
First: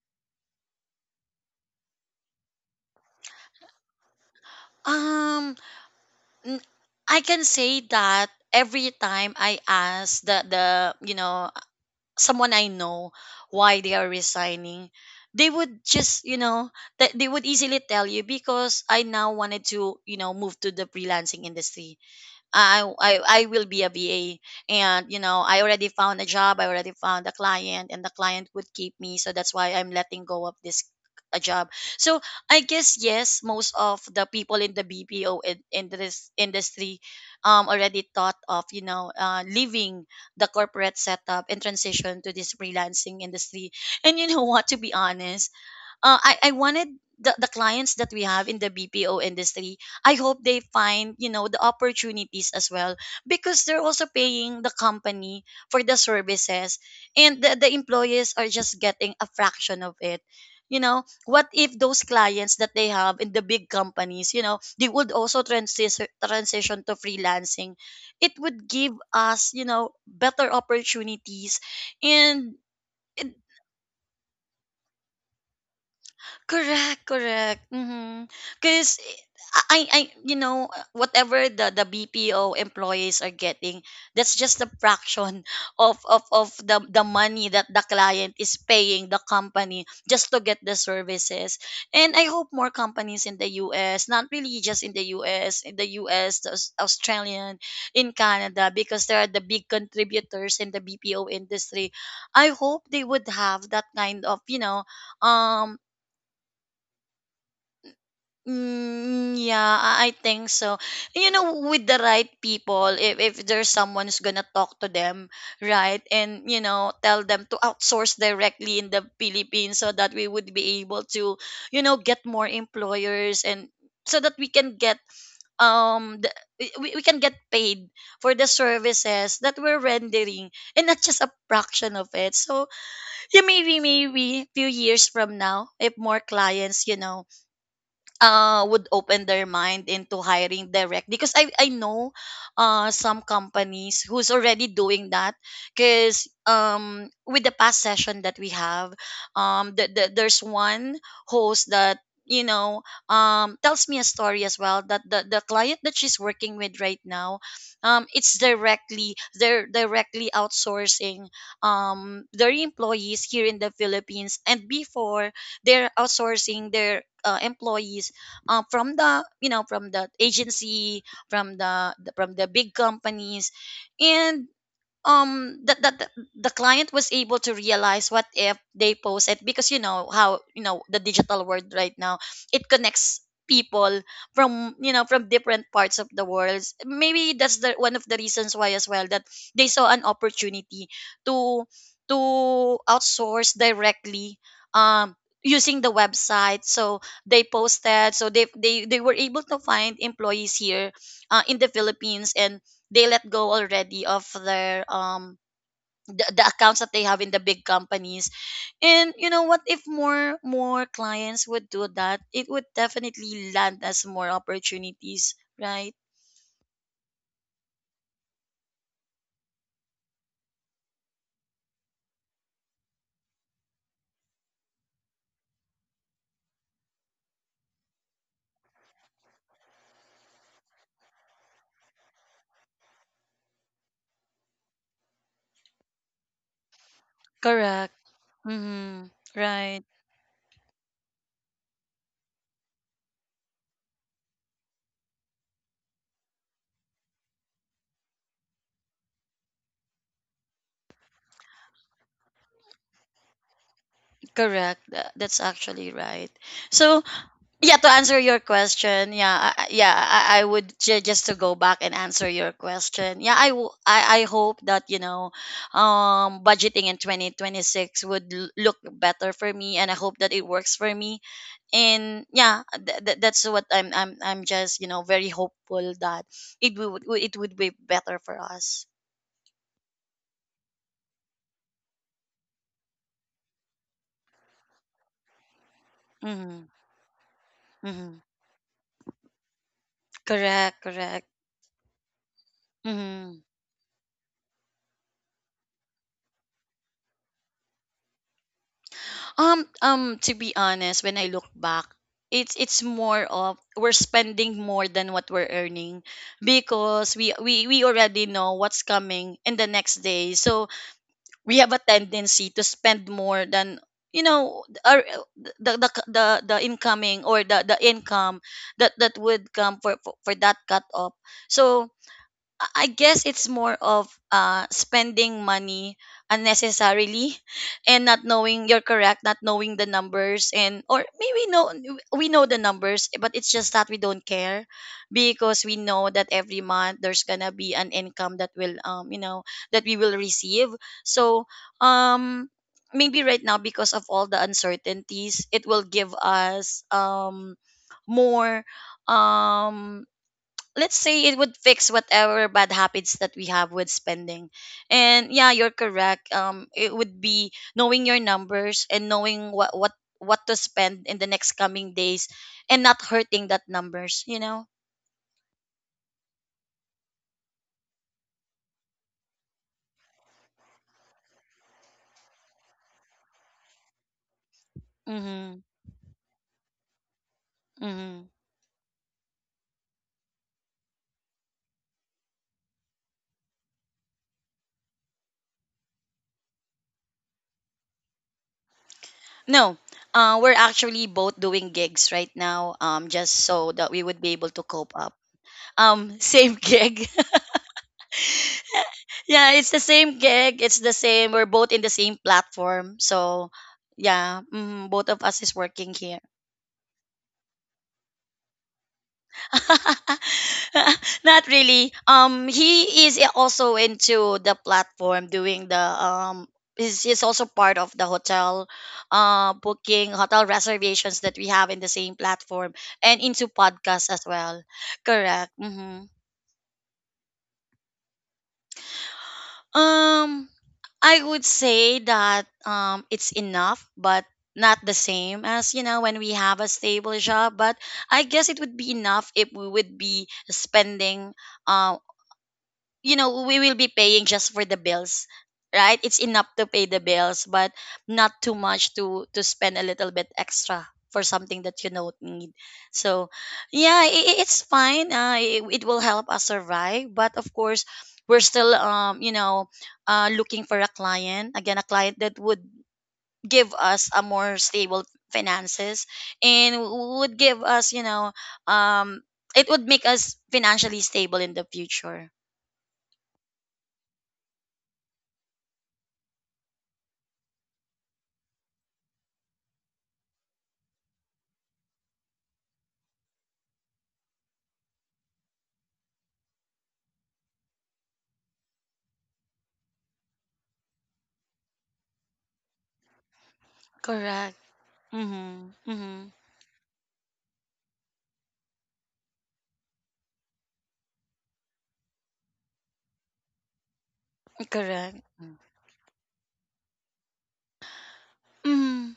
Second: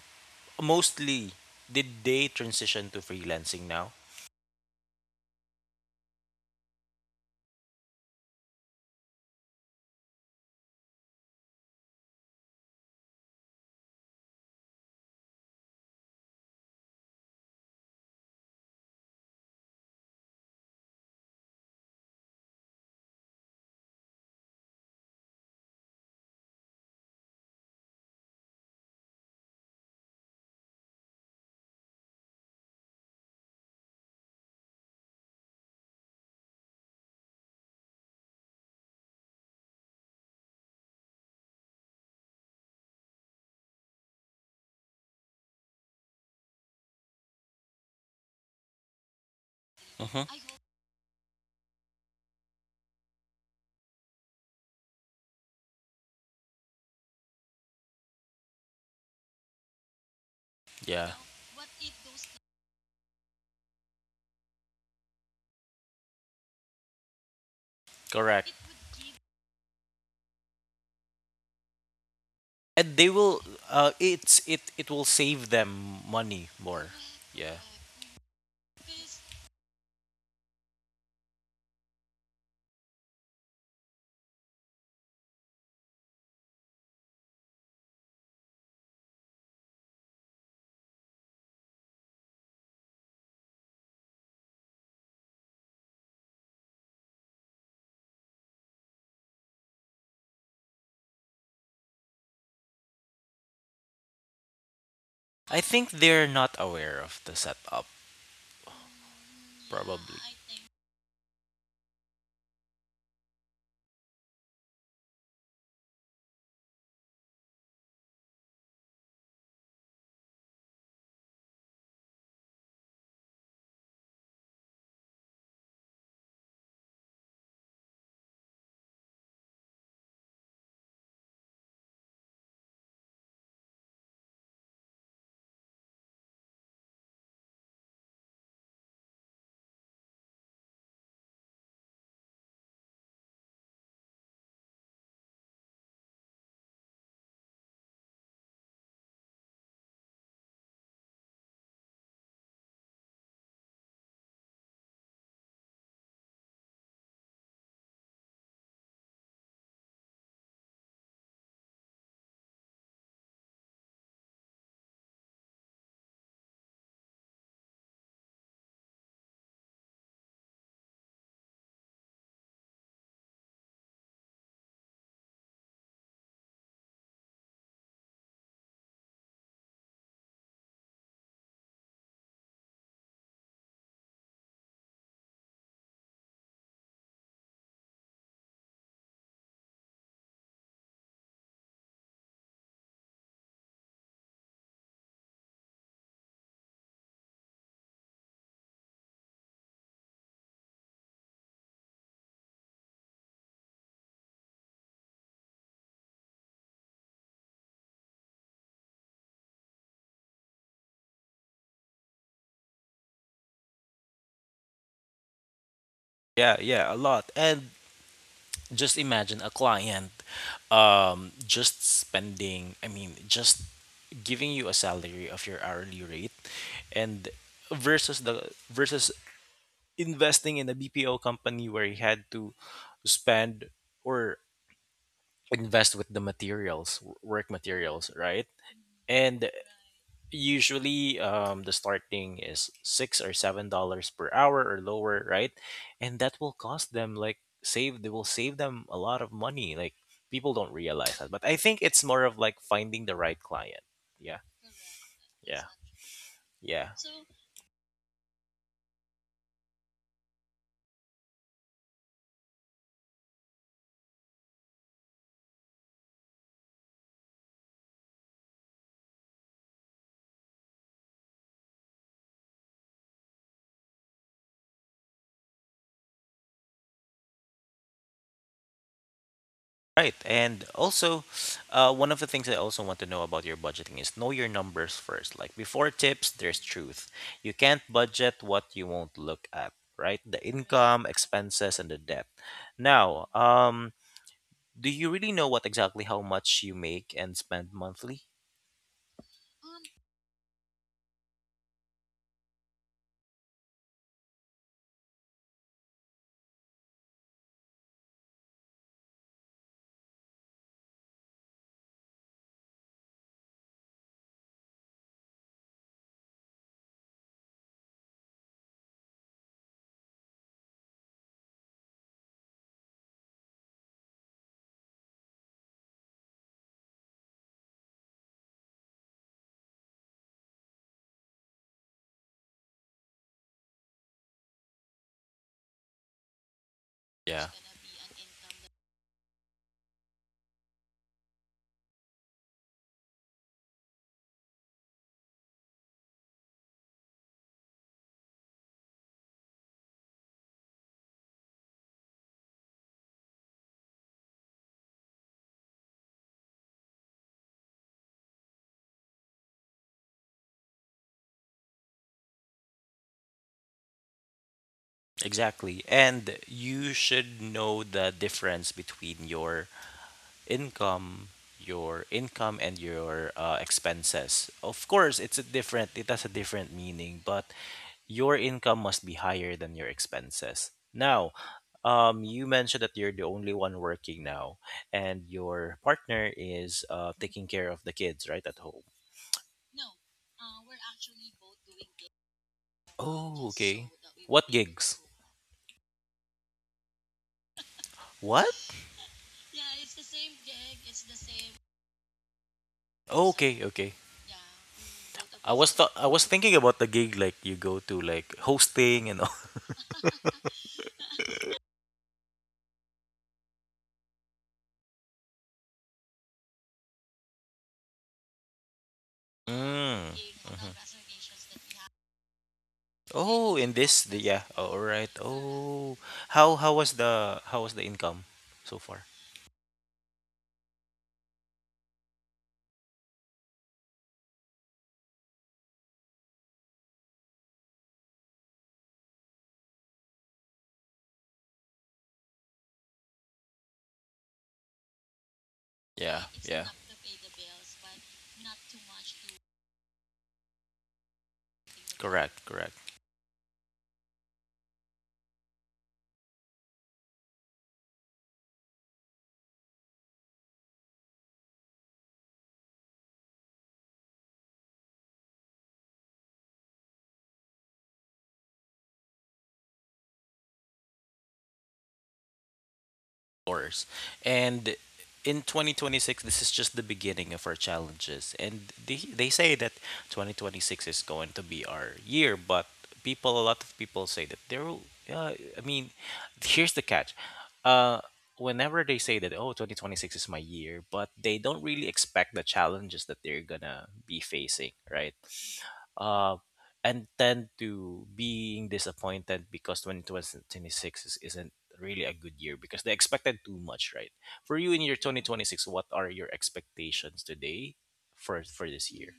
mostly, did they transition to freelancing now?
Um, n- I can say that every time I ask the you know someone I know why they are resigning, they would just, you know, that they would easily tell you, because I now wanted to, you know, move to the freelancing industry. I will be a VA, and you know, I already found a job. I already found a client, and the client would keep me. So that's why I'm letting go of this a job. So I guess, yes, most of the people in the BPO, in this industry already thought of, you know, leaving the corporate setup and transition to this freelancing industry. And you know what? To be honest, I wanted the clients that we have in the BPO industry, I
Mm-hmm.
hope they find, you know, the opportunities as well, because they're also paying the company for the services, and the employees are just getting a fraction of it. You know,
Yeah.
what if those clients that they have in the big companies, you know, they would also transition to freelancing. It
Correct.
would give us, you know, better opportunities. And
And they will it's it it will save them money more.
correct,
Yeah.
correct. Mm-hmm. Because you know, whatever the BPO employees are getting, that's just a fraction of, the money that the client is paying the company just to get the services. And I hope more companies in the US, not really just in the US, in the US, the Australian, in Canada, because they are the big contributors in the BPO industry. I hope they would have that kind of, you know,
I
um
think they're not aware of the setup
mm, yeah, I
probably.
think so. You know, with the right people, if there's someone who's gonna talk to them, right, and, you know, tell them to outsource directly in the Philippines, so that we would be able to, you know, get more employers and so that we can get um the, we can get paid for the services that we're rendering, and not just a fraction of it. So yeah, maybe maybe few years from now, if more clients, you know, would open their mind into hiring direct. Because I know some companies who's already doing that. Because with the past session that we have, there's one host that, you know, tells me a story as well, that the client that she's working with right now, it's directly, they're directly outsourcing their employees here in the Philippines. And before, they're outsourcing their employees from the, you know, from the agency, from the from the big companies. And um that that the, the client was able to realize, what if they post it, because, you know, how, you know, the digital world right now, it connects people from, you know, from different parts of the world. Maybe that's the one of the reasons why as well, that they saw an opportunity to to outsource directly, um using the website. So they posted, so they were able to find employees here in the Philippines, and they let go already of their the accounts that they have in the big companies. And you know what, if more clients would do that, it would definitely land us more opportunities, right.
Yeah, yeah, a lot. And just imagine a client just spending, I mean just giving you a salary of your hourly rate and versus the versus investing in a BPO company where you had to spend or invest with the materials, work
Correct.
materials, right?
Mm-hmm.
And
Right.
usually the starting is $6 or $7 per hour or lower, right? And that will cost them, like, save they will save them a lot of money, like, people don't realize that, but I think it's more of like finding the right client. Yeah.
Correct. That's
Yeah.
actually right.
Yeah.
So yeah, to answer your question, yeah, I would, just to go back and answer your question, yeah, I, w- I hope that, you know, budgeting in 2026 would look better for me, and I hope that it works for me. And yeah, that's what I'm just, you know, very hopeful that it would, it would be better for us.
Right, and also one of the things I also want to know about your budgeting is know your numbers first. Like before tips there's
Mm-hmm.
truth, you can't
Mm-hmm.
budget what you won't look at, right? The
Correct,
income,
correct.
expenses, and the debt. Now,
Mm-hmm.
do you really know what exactly how much you make and spend monthly?
Um, to be honest, when I look back, it's more of we're spending more than what we're earning, because we already know what's coming in the next day. So we have a tendency to spend more than, you know, our, the the incoming, or the income that that would come for for that cut off. So I guess it's more of spending money unnecessarily, and not knowing, you're correct, not knowing the numbers. And or maybe know, we know the numbers, but it's just that we don't care, because we know that every month there's
Yeah.
gonna be an income that will, you know, that we will receive. So um maybe right now, because of all the uncertainties, it will give us more um let's say, it would fix whatever bad habits that we have with spending. And yeah, you're correct, it would be knowing your numbers and knowing what to spend in the next coming days, and not hurting that numbers, you know.
Exactly. And you should know the difference between your income, and your expenses. Of course, it's a
Mm-hmm.
different it has a different meaning, but
Mm-hmm.
your income must be higher than your expenses. Now, you mentioned that you're the only one working now, and your partner is taking care of the kids, right, at home.
No, we're actually both doing gigs right now, just
Oh,
so
okay.
that we would be
What
able to cope
gigs?
up. Same gig.
What?
Yeah, it's the same gig. It's the same. We're both in the same platform. So
Okay, okay.
yeah, mm, both of us is working
I
here.
was thinking about the gig like you go to like hosting and all.
Not really. He is also into the platform doing the. He's also part of the hotel
Mm.
booking, hotel
Mhm.
reservations that we have in the same platform, and into
Oh, in this,
podcasts
the,
as
yeah.
well.
Oh, all right.
Correct.
Oh,
Mm-hmm.
how was the income so far?
Um, I would say that it's enough, but not the same as, you know, when we have a stable job. But I guess it would be enough if we would be spending, um you know, we will be paying just for the bills, right. It's
Yeah,
enough
yeah.
to pay the bills, but not too much to spend a little bit extra for something that you don't
Correct,
need.
correct.
So yeah, it's fine. It will help us survive, but of course we're still, you know, looking for a client again, a client that would give us a more stable finances, and would give us, you know, um it would make us financially stable in the future.
Explorers. And in 2026, this is just the beginning of our challenges. And they say that 2026 is going to be our year, but people, a lot of people say that I mean, here's the catch. Uh, Whenever they say that, oh, 2026 is my year, but they don't really expect the challenges that they're gonna be
Correct.
facing, right?
Mhm, mhm.
uh, and tend to being disappointed because 2026 isn't really a good year because they expected too much, right? For you in your
Correct.
2026, what are your expectations today for this year?
Mm.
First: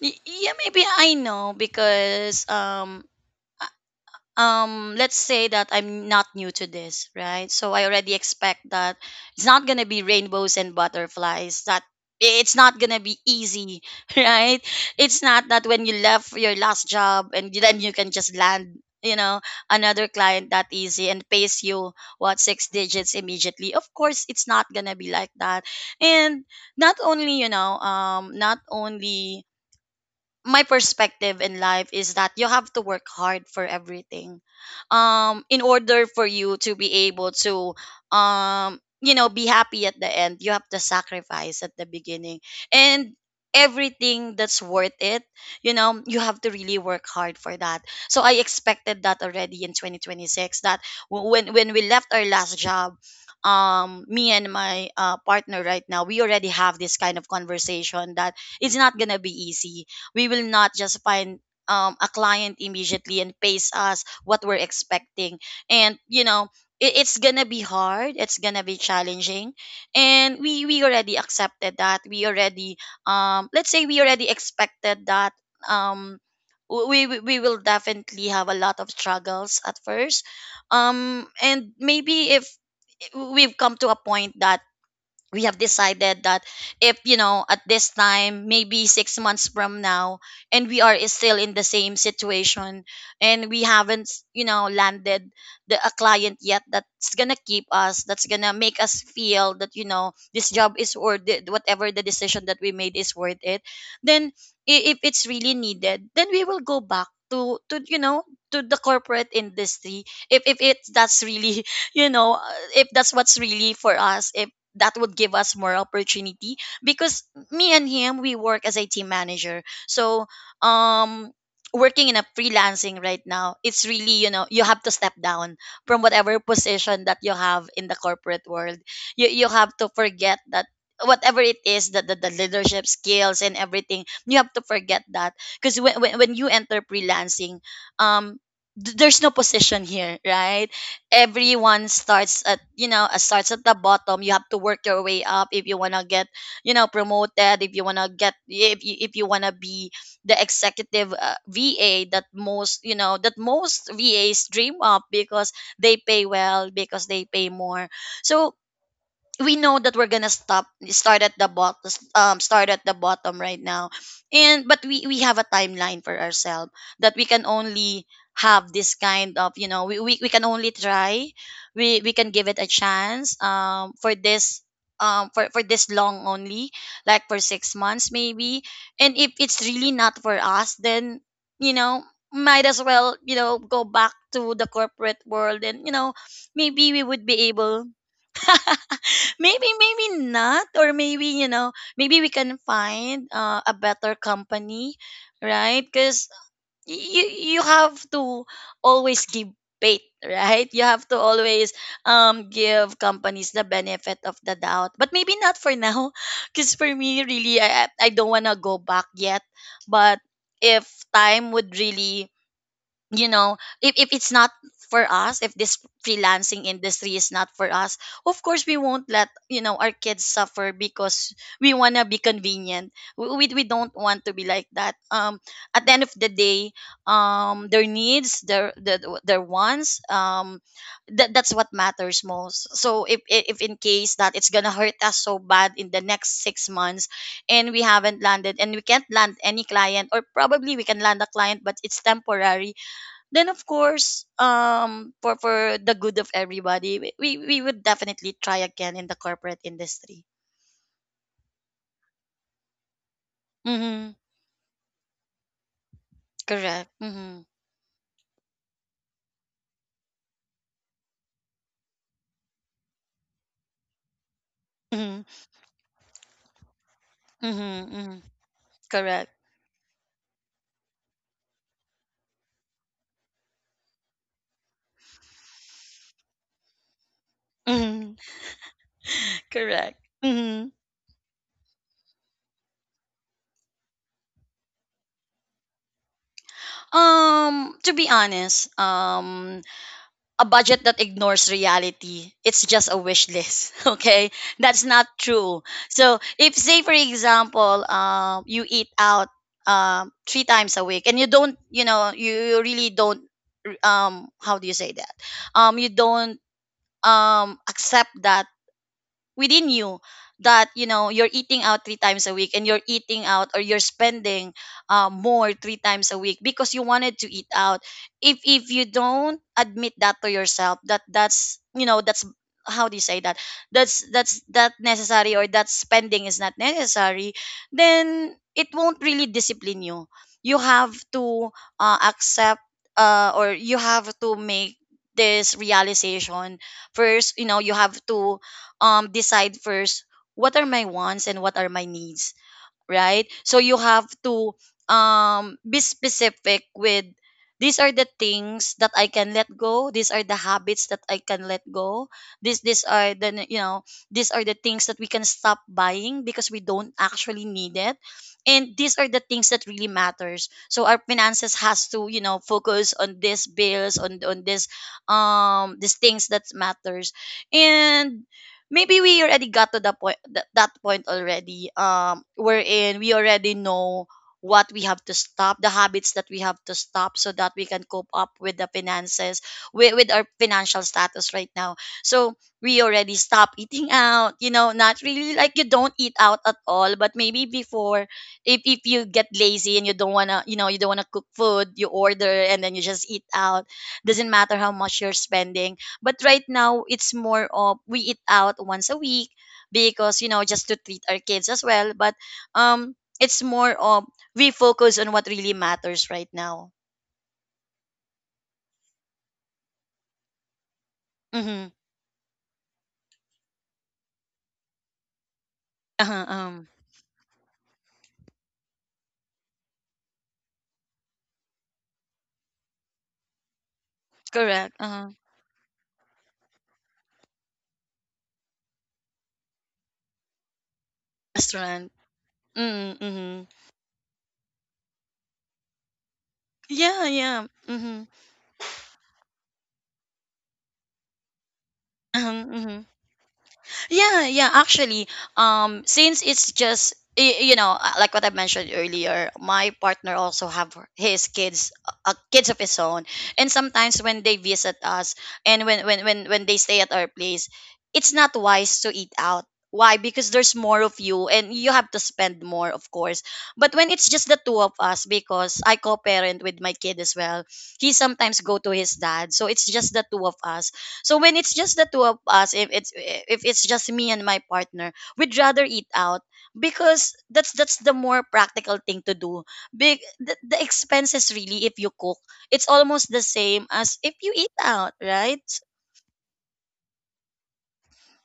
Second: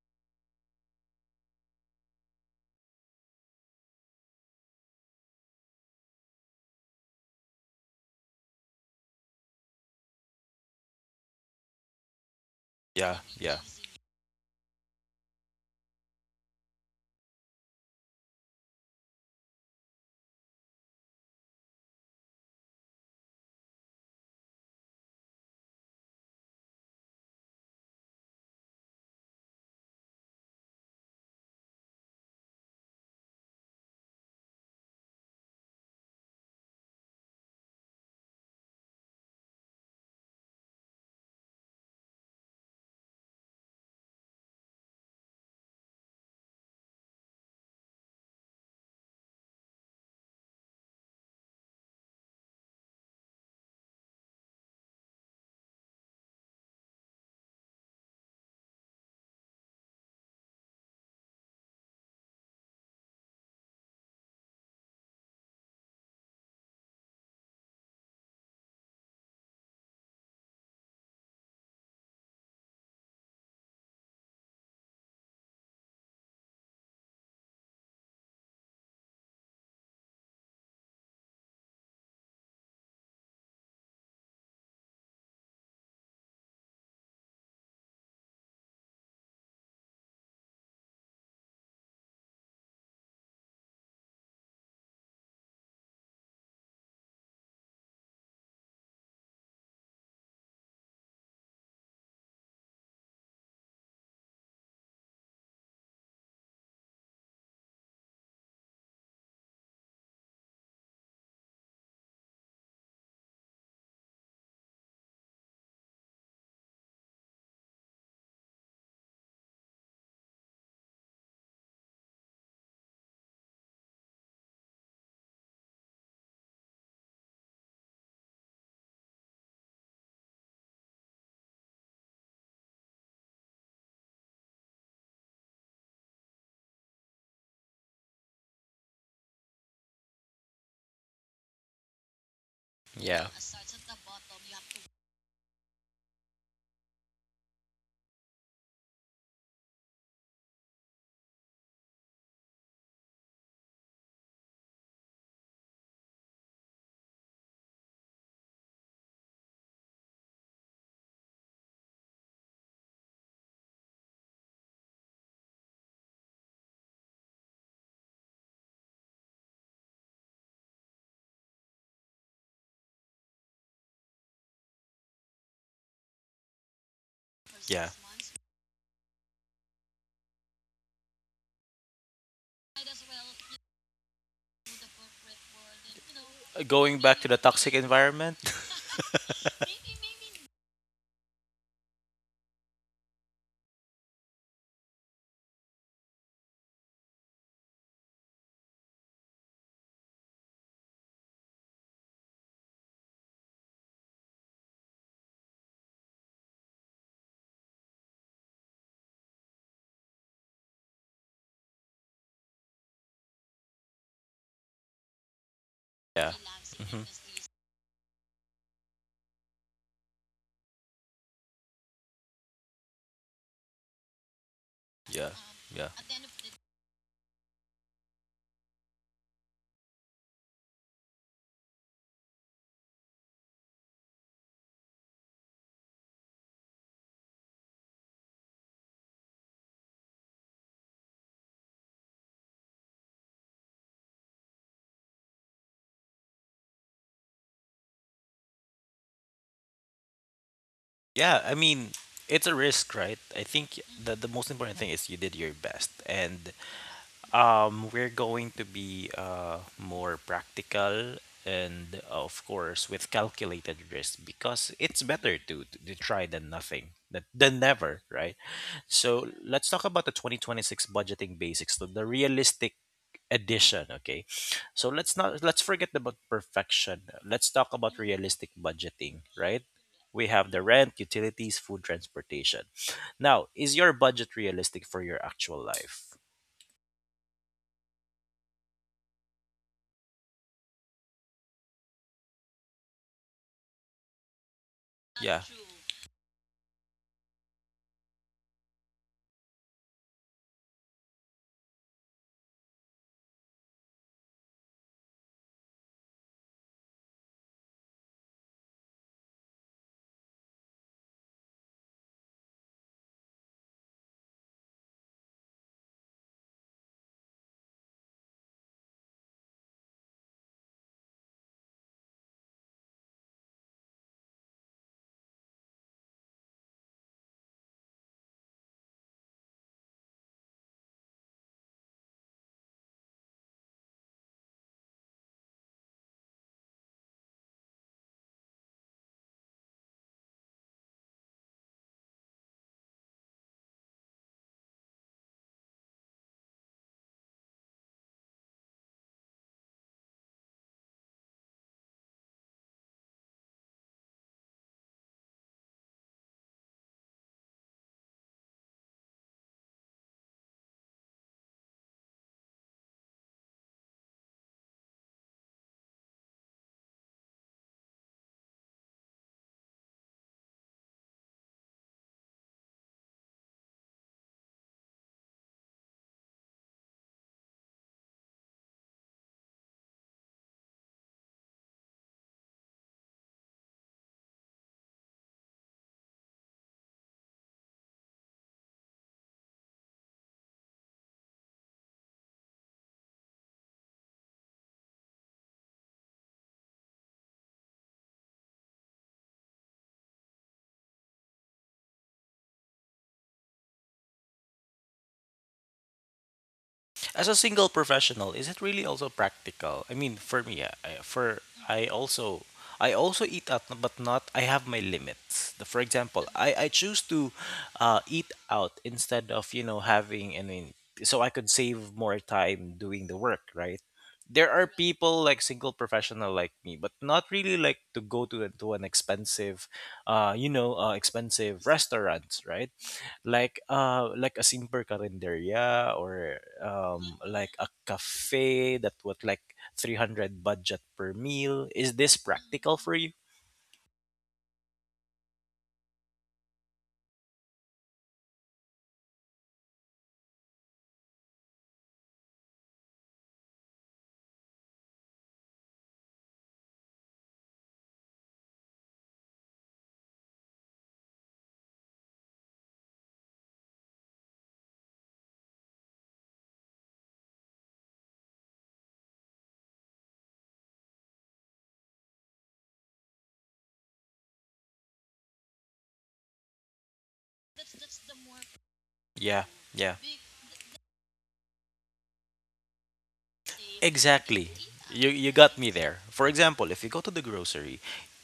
Yeah, maybe I know because I let's say that I'm not new to this, right? So I already expect that it's not going to be rainbows and butterflies that it's not going to be
Yeah, yeah,
easy right? It's not that when you left your last job and then you can just land, you know, another client that easy and pays you what, six digits immediately. Of course it's not going to be like that. And not only, my perspective in life is that you have to work hard for everything. In order for you to be able to, you know, be happy at the end, you have to sacrifice at the beginning. And everything that's worth it, you know, you have to really work hard for that. So I expected that already in 2026, that when we left our last job, me and my partner right now, we already have this kind of conversation that it's not gonna be easy. We will not just find a client immediately and pays us what we're expecting. And it's gonna be hard. It's gonna be challenging, and we already accepted that. We already, let's say we already expected that, um we will definitely have a lot of struggles at first. And maybe if we've come to a point that we have decided that, if you know, at this time, maybe 6 months from now, and we are still in the same situation, and we haven't, you know, landed the a client yet that's gonna keep us, that's gonna make us feel that, you know, this job is worth it, whatever the decision that we made is worth it, then, if it's really needed, then we will go back to, you know, to the corporate industry, if it's that's really you know, if that's what's really for us, that would give us more opportunity. Because me and him, we work as a team manager. So um working in a freelancing right now, it's really, you know, you have to step down from whatever position that you have in the corporate world. You have to forget that. Whatever it is, that the leadership skills and everything, you have to forget that. Because when you enter freelancing, um there's no position here, right? Everyone starts at, you know,
yeah,
starts at the bottom. You have to work your way up if you want to get, you know, promoted, if you want to get, if you want to be the executive, VA, that most, you know, that most VAs dream of, because they pay well, because they pay more. So we know that we're gonna stop start at the bottom, start at the bottom right now. And but we have a timeline for ourselves that we can only have this kind of, you know, we can only try. We can give it a chance, for this, for this long only, like for six
yeah.
months maybe. And if it's really not for us, then, you know, might as well, you know, go back to the corporate world. And you know, maybe
Going
we
back
would
to the
be
toxic
able.
environment.
Maybe not, or maybe, you know, maybe we can find a better company, right? Because you you have to always give faith right? You have to always, give companies the benefit of the doubt. But maybe not for now. Because for me really, I don't want to go back yet. But if time would really, you know, if it's not for us, if this
Yeah.
freelancing
Hmm.
industry is not for us, of course we won't let, you know, our kids suffer. Because we want to be convenient, we don't want to be like that.
Yeah,
At the
yeah,
end of the day, their needs, their wants, that, that's what matters most. So if in case that it's gonna hurt us so bad in the next 6 months, and we haven't landed, and we can't land any client, or probably we can land a client but it's temporary, then of course, for the good of everybody, we would definitely try again in the corporate industry.
yeah. I mean, it's a risk, right? I think
Mm-hmm.
the most important thing is you did your best, and
Correct. Mm-hmm.
We're going to be more practical and, of course, with calculated risk because it's
Mm-hmm.
better to try than nothing, than
Mm-hmm.
never,
Mm-hmm.
right?
Correct.
So let's talk about the 2026 budgeting basics, the realistic edition, okay? So let's not let's forget about perfection. Let's talk about
Mm-hmm.
realistic budgeting, right?
Correct.
We have the
Mm-hmm.
rent, utilities, food, transportation. Now, is your budget realistic for your actual life?
um to be honest, a budget that ignores reality, it's just a wish list. Okay, that's not
Yeah.
true. So if, say for example, you eat out three times a week, and you don't, you know, you really don't, how do you say that? You don't accept that within you, that, you know, you're eating out three times a week, and you're eating out, or you're spending more three times a week because you wanted to eat out. If you don't admit that to yourself, that that's, you know, that's, how do you say that, that's that necessary, or that spending is not necessary, then it won't really discipline you. You have to accept, or you have to make this realization first. You know, you have to decide first, what are my wants and what are my needs, right? So you have to be specific with, these are the things that I can let go, these are the habits that I can let go, this these are the, you know, these are the things that we can stop buying, because we don't actually need it. And these are the things that really matters, so our finances has to, you know, focus on these bills, on this, these things that matters. And maybe we already got to the point that, that point already, wherein we already know what we have to stop, the habits that we have to stop, so that we can cope up with the finances, with our financial status right now. So we already stop eating out. You know, not really like you don't eat out at all, but maybe before, if you get lazy and you don't want to, you know, you don't want to cook food, you order, and then you just eat out, doesn't matter how much you're spending. But right now, it's more of, we eat out once a week, because, you know, just to treat our kids as well. But um, it's more of, we focus on what really matters right now.
As a single professional, is it really also practical? I mean, for me, yeah, I- for
Mm-hmm.
I also I also eat out, but not. I have my limits. The, for
Uh-huh,
example,
um,
I choose to eat out instead of having. I mean, so I could save more time doing the work, right? There are
Correct. Uh-huh.
people like single professional like me, but not really like to go to, to an expensive expensive
Restaurant.
restaurants, right?
Mm-hmm. Mm-hmm.
Like a simple carinderia or
Yeah, yeah.
like a
Mm-hmm.
cafe that would like 300 budget per meal. Is this
Uh-huh,
practical
mhm.
for you?
Yeah, yeah, actually, since it's just, you know, like what I mentioned earlier, my partner also have his kids, kids of his own. And sometimes when they visit us, and when they stay at our place, it's not wise to eat out. Why? Because there's more of you and you have to spend more, of course. But when it's just the two of us, because I co-parent with my kid as well, he sometimes go to his dad, so it's just the two of us. So when it's just the two of us, if it's just me and my partner, we'd rather eat out because that's the more practical thing to do.
Yeah, yeah.
Big The expenses really, if you cook, it's almost the same as if you
Exactly.
eat out,
You
right?
got me there. For example, if you go to the grocery,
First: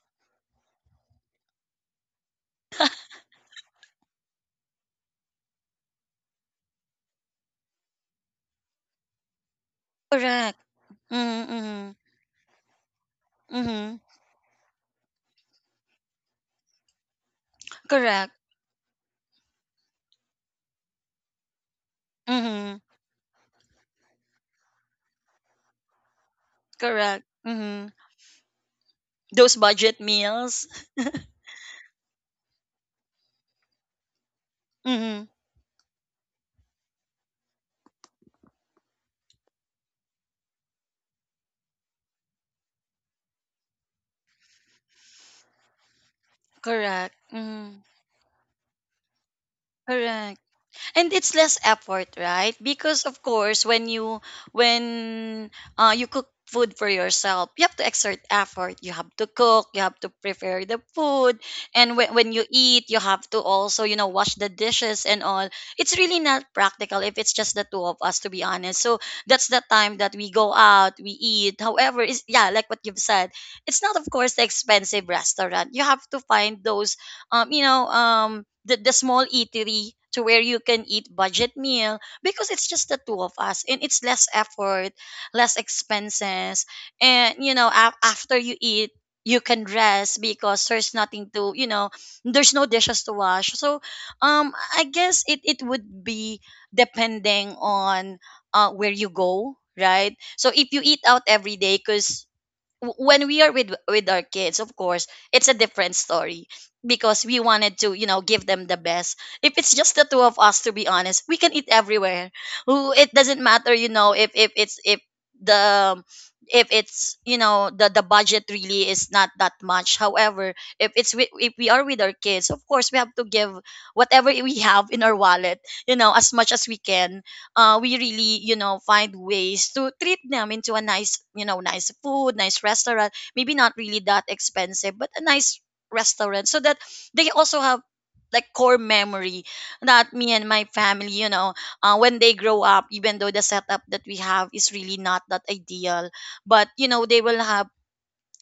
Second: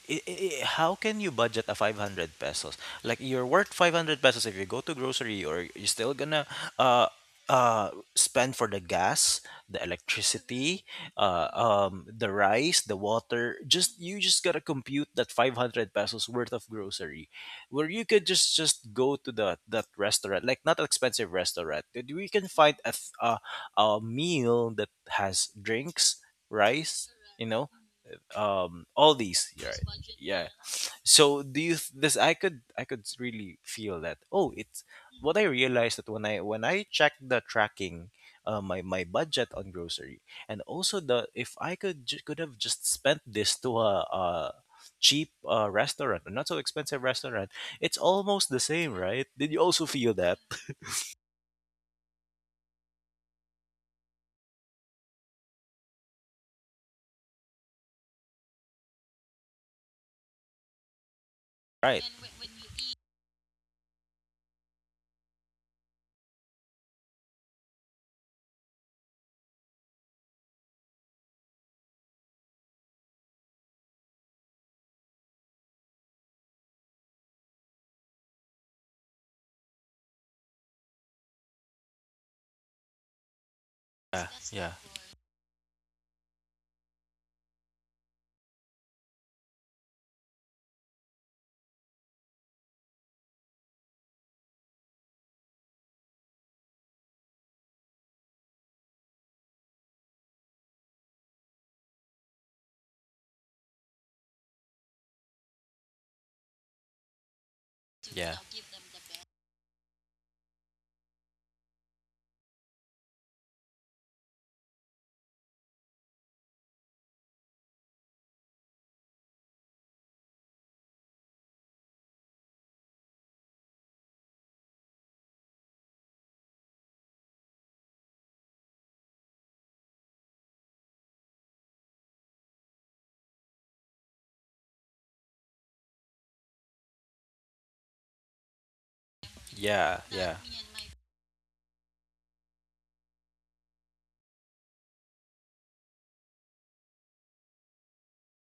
how can you budget a 500 pesos? Like you're worth 500 pesos if you go to grocery or you're still gonna uh uh spend for the gas, the
Correct.
electricity,
Mm-hmm.
the rice, the water.
Mm-hmm.
Just you just got to compute that 500 pesos worth of grocery where you could
Correct.
just go to the that restaurant, like not expensive restaurant. That We can
Mm-hmm.
find a th- a meal that has drinks, rice,
Correct.
you know,
Mm-hmm.
all these,
Those
yeah, right?
budget
Yeah.
meals.
So do you th- this? I could really feel that. Oh, it's
Mm-hmm.
what I realized that when I checked the tracking, my my budget on grocery, and also the if I could could have just spent this to a cheap restaurant, a not so expensive
Correct.
restaurant.
Mm-hmm.
It's almost the same, right? Did you also feel that?
Correct. And it's less effort, right? Because of course, when you, when, you cook food for yourself, you have to exert effort, you have to cook, you have to prepare the food. And
Right.
when you eat, you have to also, you know, wash the dishes and all. It's really not practical if it's just the two of us, to be honest. So that's the time that we go out, we eat. However, is, yeah, like what you've said, it's not of course the expensive restaurant, you have to find those, you know, the small eatery, to where you can eat budget meal, because it's just the two of us and it's
Yeah,
less
yeah,
effort, less expenses. And, you know, after you eat, you can rest because there's nothing to, you know, there's no dishes to wash. So, I guess it, it would be depending on, where you go, right? So if you eat out every day, because when we are with our kids, of course it's a different story, because we wanted to
yeah.
give them the best. If it's just the two of us, to be honest, we can eat everywhere. Who, it doesn't matter, if it's if the if it's the budget really is not that much. However, if we are with our kids, of course we have to give whatever we have in our wallet, as much as we can. We really find ways to treat them into a nice you know nice food, nice restaurant, maybe not really that expensive, but a nice restaurant, so that they also have like core memory,
Yeah,
that me
yeah.
and my family, when they grow up, even though the setup that we have is really not that ideal, but they will have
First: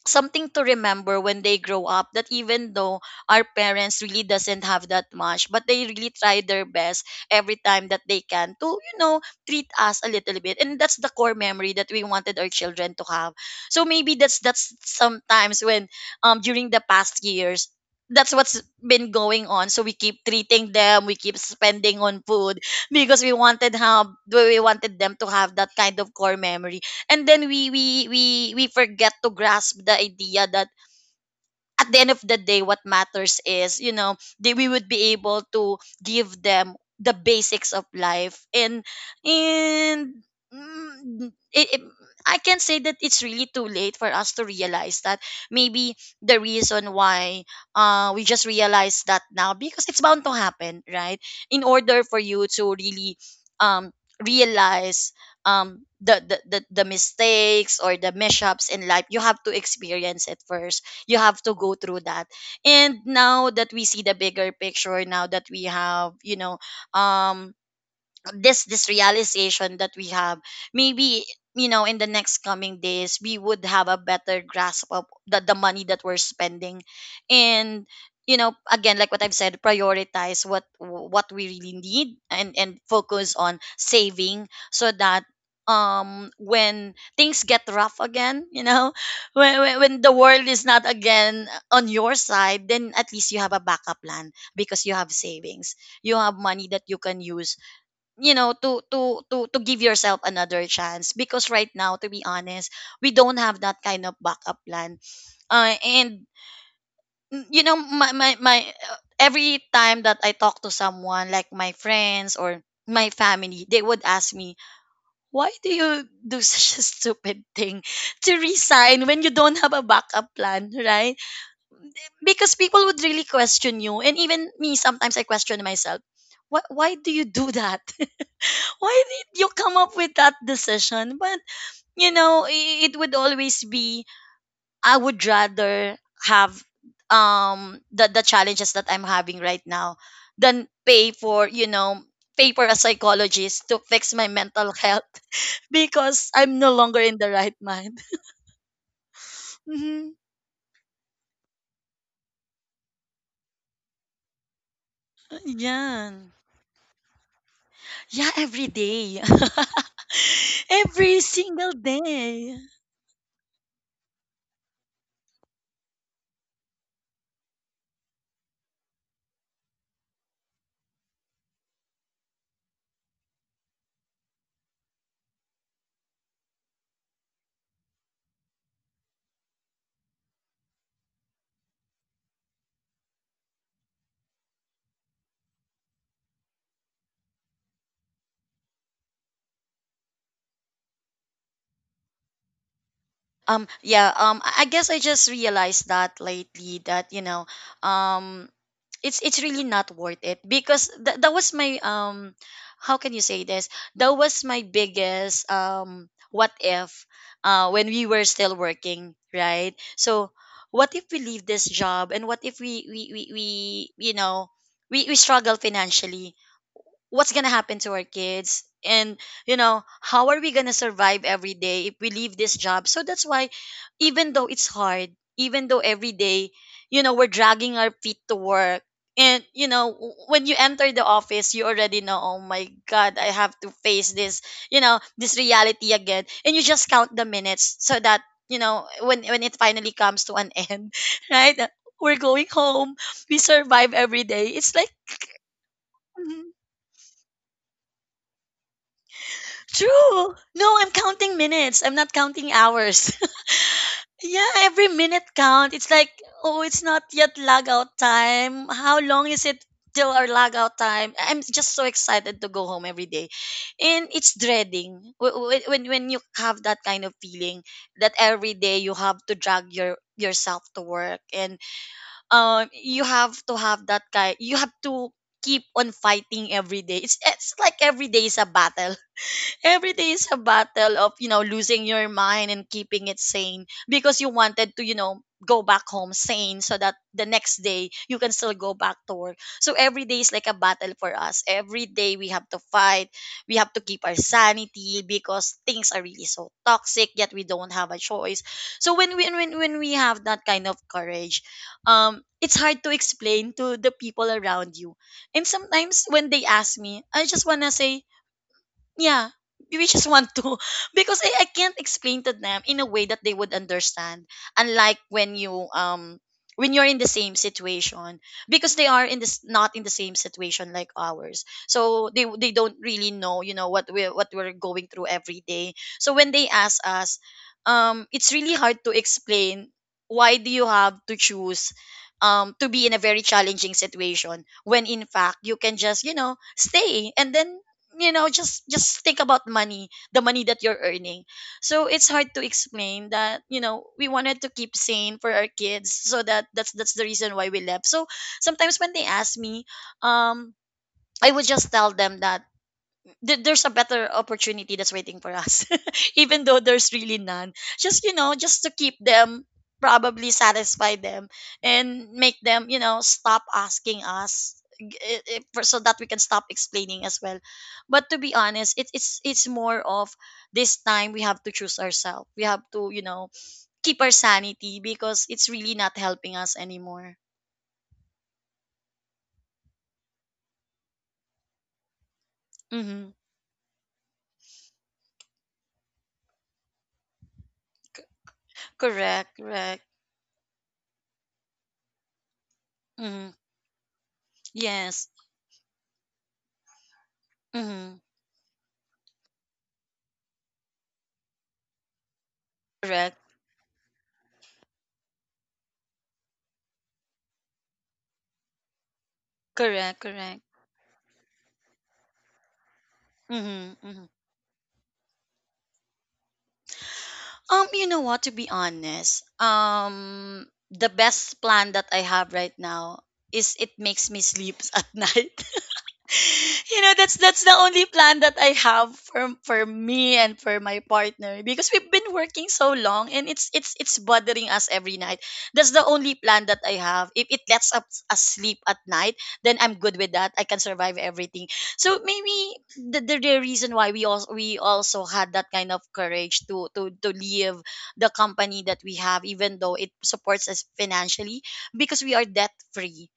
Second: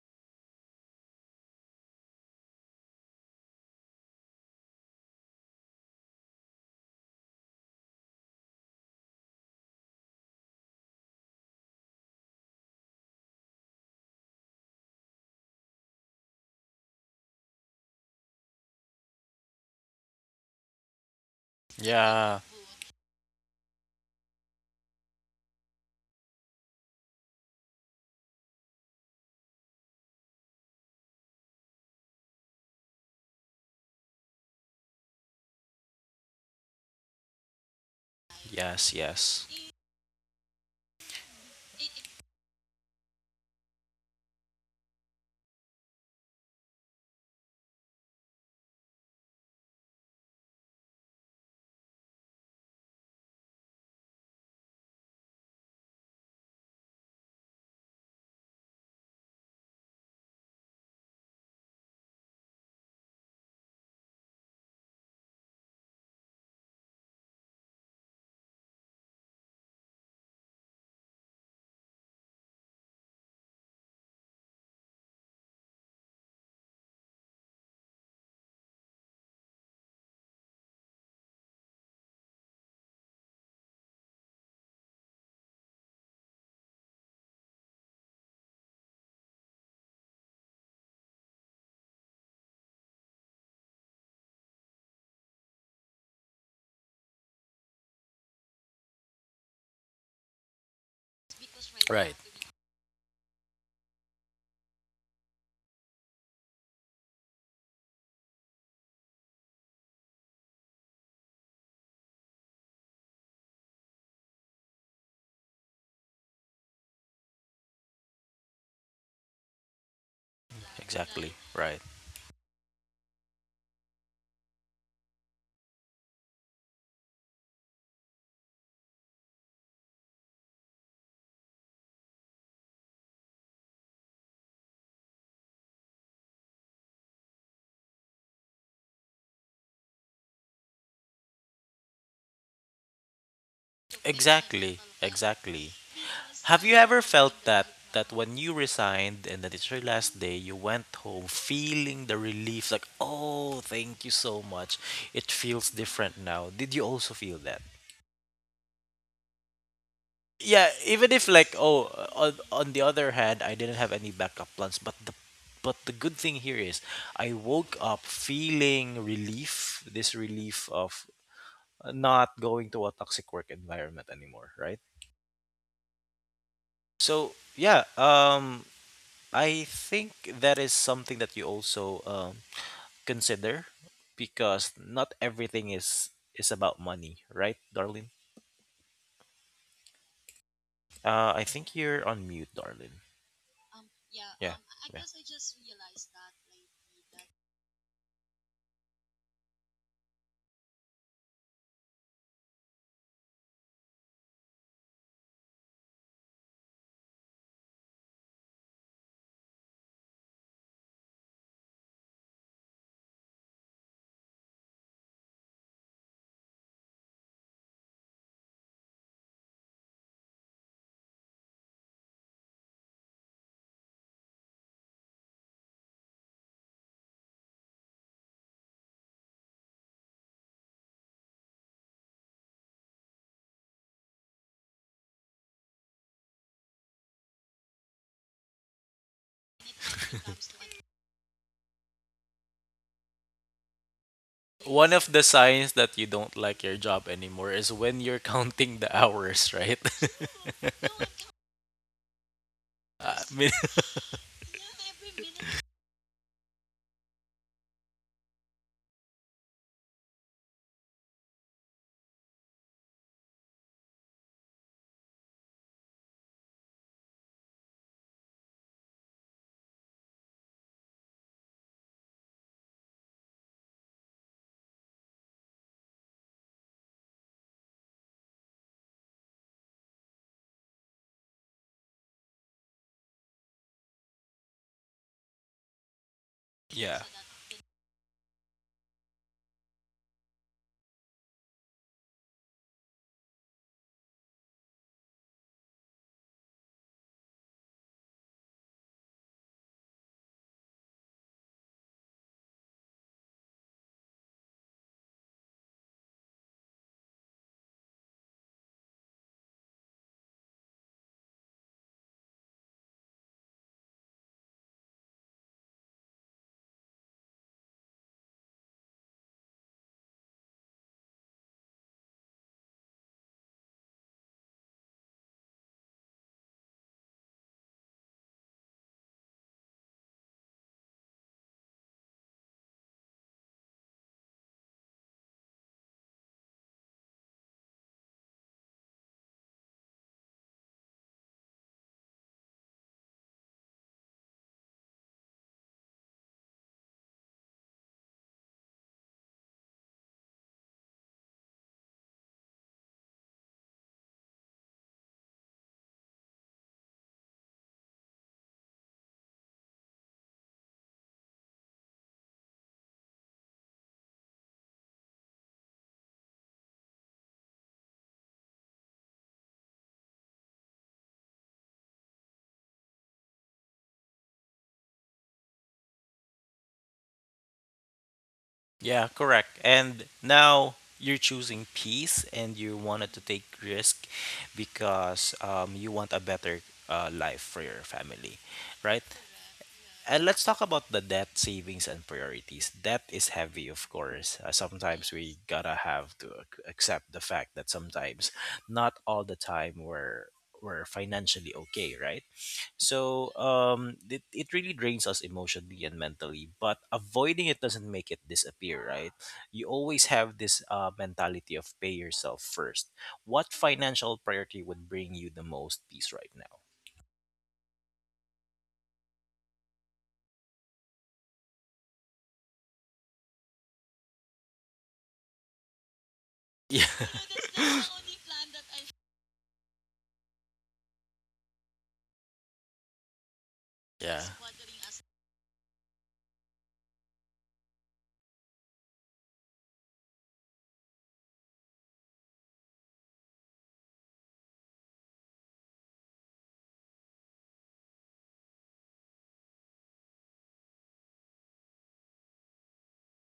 something to remember when they grow up, that even though our parents really doesn't have that much, but they really try their best every time that they can to treat us a little bit. And that's the core memory that we wanted our children to have. So maybe that's sometimes when, during the past years, that's what's been going on. So we keep treating them, we keep spending on
Yeah,
food, because we wanted them to have that kind of core memory. And then we forget to grasp the idea that at the end of the day, what matters is that we would be able to give them the basics of life, and
yes, yes.
and mm, it, it- I can say that it's really too late for us to realize that. Maybe the reason why we just realize that now, because it's bound to happen, right? In order for you to really, um realize, the mistakes or the mishaps in life, you have to experience it first. You have to go through that, and now that we see the bigger picture, now that we have, um this realization that we have, maybe, in the next coming days, we would have a better grasp of the money that we're spending. And again, like what I've said, prioritize what we really need, and focus on saving, so that, when things get rough again, when the world is not again on your side, then at least you have a backup plan, because you have savings, you have money that you can use, to give yourself another chance. Because right now, to
Right.
be honest, we don't have that kind of backup plan. And mm, you know my my, my every time that I talk to someone like my friends or my family, they would ask me, why do you do such a stupid thing, to resign when you don't have a backup plan, right?
Exactly. Right.
Because people would really question you, and even me sometimes, I question myself, why do you do that? Why did you come up with that decision? But it would always be, I would rather have the challenges that I'm having right now, than pay for, pay for a psychologist to fix my mental
Exactly.
health.
Exactly.
Because I'm
Have
no
you
longer
ever
in the
felt
right
that
mind.
that when you resigned and that it's your
Mhm.
last day, you went home feeling the relief like, "Oh, thank you so much. It feels different
Yan.
now." Did you also feel that?
Yeah, every day.
Yeah, even
Every
if like
single
oh,
day.
on the other hand, I didn't have any backup plans, but the good thing here is I woke up feeling relief, this relief of not going to a toxic work environment anymore, right? So yeah, I think that is something that you also consider, because not everything is about money, right, darling? Uh, I think you're on mute, darling. Um,
Yeah,
I Yeah.
I guess I
guess I
just
just
realized
realized
that
that like
lately, that, um, it's really not worth it, because that was my, how can you say this, that was my biggest, what if, when we were still working, right? So what if we leave this job, and what if we we you know we struggle financially? What's gonna happen to our kids, and how are we gonna survive every day if we leave this job? So that's why, even though it's hard, even though every day, we're dragging our feet to work, and when you enter the office, you already know, oh my god, I have to face this, this reality again. And you just count the minutes, so that, when it finally comes to an end, right? That, we're going home. We survive every day. It's like,
One lately. Of the signs that you don't
mhm,
like your job anymore is when you're counting the hours, right?
true. No, I'm counting minutes. I'm not counting
I
hours.
Mean,
Yeah, every minute count. It's like, oh, it's not yet log out time. How long is it till our log out time? I'm just so excited to go home every day. And it's dreading. When you have that kind of feeling, that every day you have to drag yourself to work, and you have to keep on fighting every day. It's like every day is a battle, every day is a battle of losing your mind and keeping it sane, because you wanted to, go back home sane, so that
yeah. so that
the next day you can still go back to work. So every day is like a battle for us, every day we have to fight, we have to keep our sanity, because things are really so toxic, yet we don't have a choice. So when we have that kind of courage, it's hard to explain to the people around you. And sometimes when they ask me, I just want to say, yeah, we just want to, because I can't explain to them in a way that they would understand. Unlike when you're in the same situation, because they are in this not in the same situation like ours. So they don't really know, what we're going through every day. So when they ask us, it's really hard to explain, why do you have to choose, to be in a very challenging situation, when in fact you can just, stay, and then just think about money the money that you're earning. So it's hard to explain that, we wanted to keep sane for our kids, so that's that's the reason why we left. So sometimes when they ask me, um I would just tell them that, there's a better opportunity that's waiting for us, even though there's really none, just you know just to keep them, probably satisfy them, and make them, stop asking us, so that we can stop explaining as well. But to be honest, it's more of, this time we have to choose ourselves, we have to, keep our sanity, because it's really not helping us anymore.
Yeah, correct. And now you're choosing peace and you wanted
Mm-hmm.
to take risk because you want a better life for your family, right?
Correct, correct.
And let's talk about the debt savings and priorities. Debt is
Mm-hmm.
heavy, of course. Sometimes
Yes.
we gotta have to accept the fact that
Mm-hmm.
sometimes, not all the time, we're financially okay, right?
Correct,
So it, it really drains us emotionally and mentally. But avoiding it doesn't make it disappear, right? You always
correct,
have
correct.
this mentality of pay yourself first. What
Hmm, hmm.
financial priority would bring you the most peace right now?
You know what? To be honest, the best plan that I have right now is it makes me sleep at night. That's the only plan that I have, for me and for my partner, because we've been working so long, and it's
Yeah,
bothering us every night. That's the only plan that I have. If it lets us sleep at night, then I'm good with that. I can survive everything. So maybe the reason why we also had that kind of courage to leave the company that we have, even though it supports us financially, because we are debt free.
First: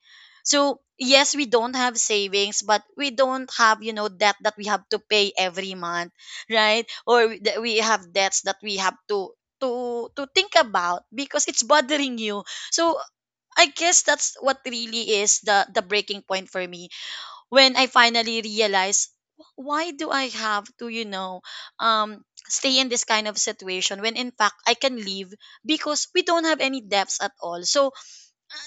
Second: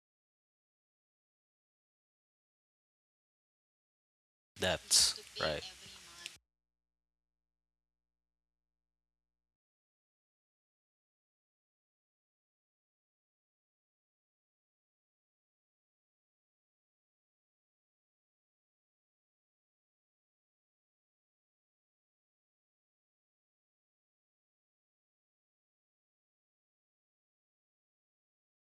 So yes, we don't have savings, but we don't have, debt that we have to
that's
pay
right.
every month, right? Or that we have debts that we have to think about, because it's bothering you. So I guess that's what really is the breaking point for me, when I finally realize, why do I have to, stay in this kind of situation, when in fact I can leave, because we don't have any debts at all. So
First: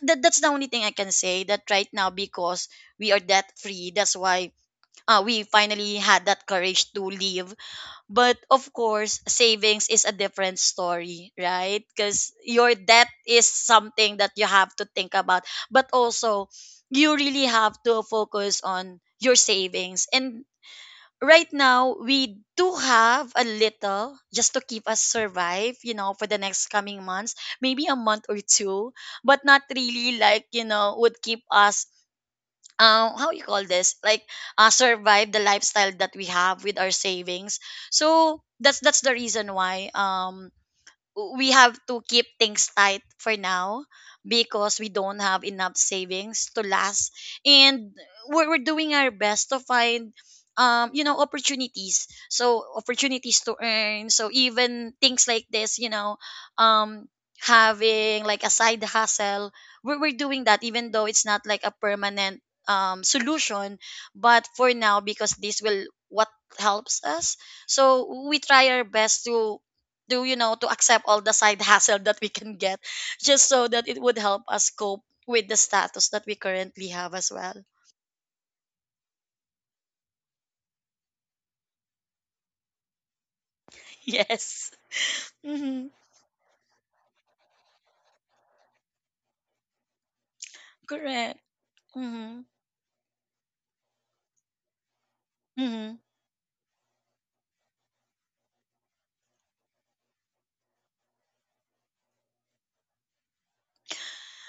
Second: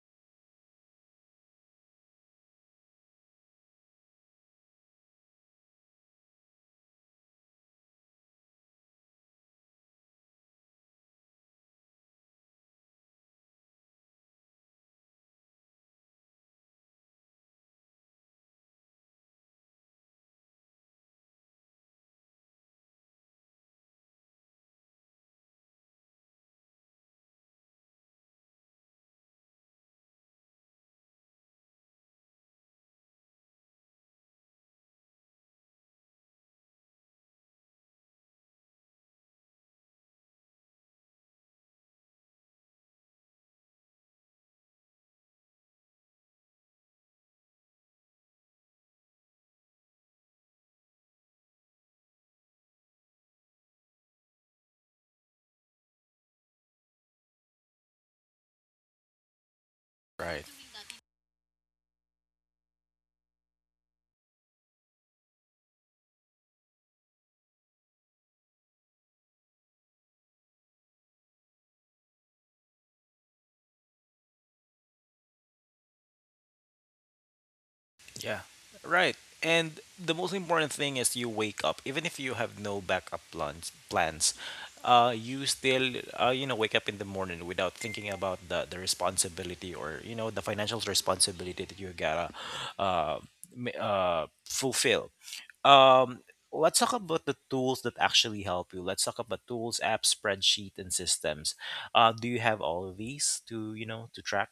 that's the only thing I can say that right now, because we are debt free, that's why we finally had that courage to leave. But of course savings is a different story, right? Because your debt is something that you have to think about, but also, you really have to focus on your savings. And right now we do have a little, just to keep us survive, for the next coming months, maybe a month or two, but not really like, would keep us, how you call this, like, survive the lifestyle that we have with our savings. So that's the reason why, we have to keep things tight for now, because we don't have enough savings to last. And we're doing our best to find, opportunities, opportunities to earn. So even things like this, um having like a side hustle, we're
Right.
doing that, even though it's not like a permanent, solution, but for now, because this will, what helps us. So we try our best, to you know to accept all the side hassle that we can get, just so that it would help us cope with the status that we currently have as well.
Yeah. Right. And the most important thing is you wake up, even if you have no backup plans. Plans,
Yes.
you
Mm-hmm.
still you know wake up in the morning without thinking about the responsibility or you know the financial
Correct.
responsibility that you gotta
Mm-hmm.
uh, fulfill.
Mm-hmm.
Um, let's talk about the tools that actually help you. Let's talk about tools, apps, spreadsheet, and systems. Do you have all of these to you know to track?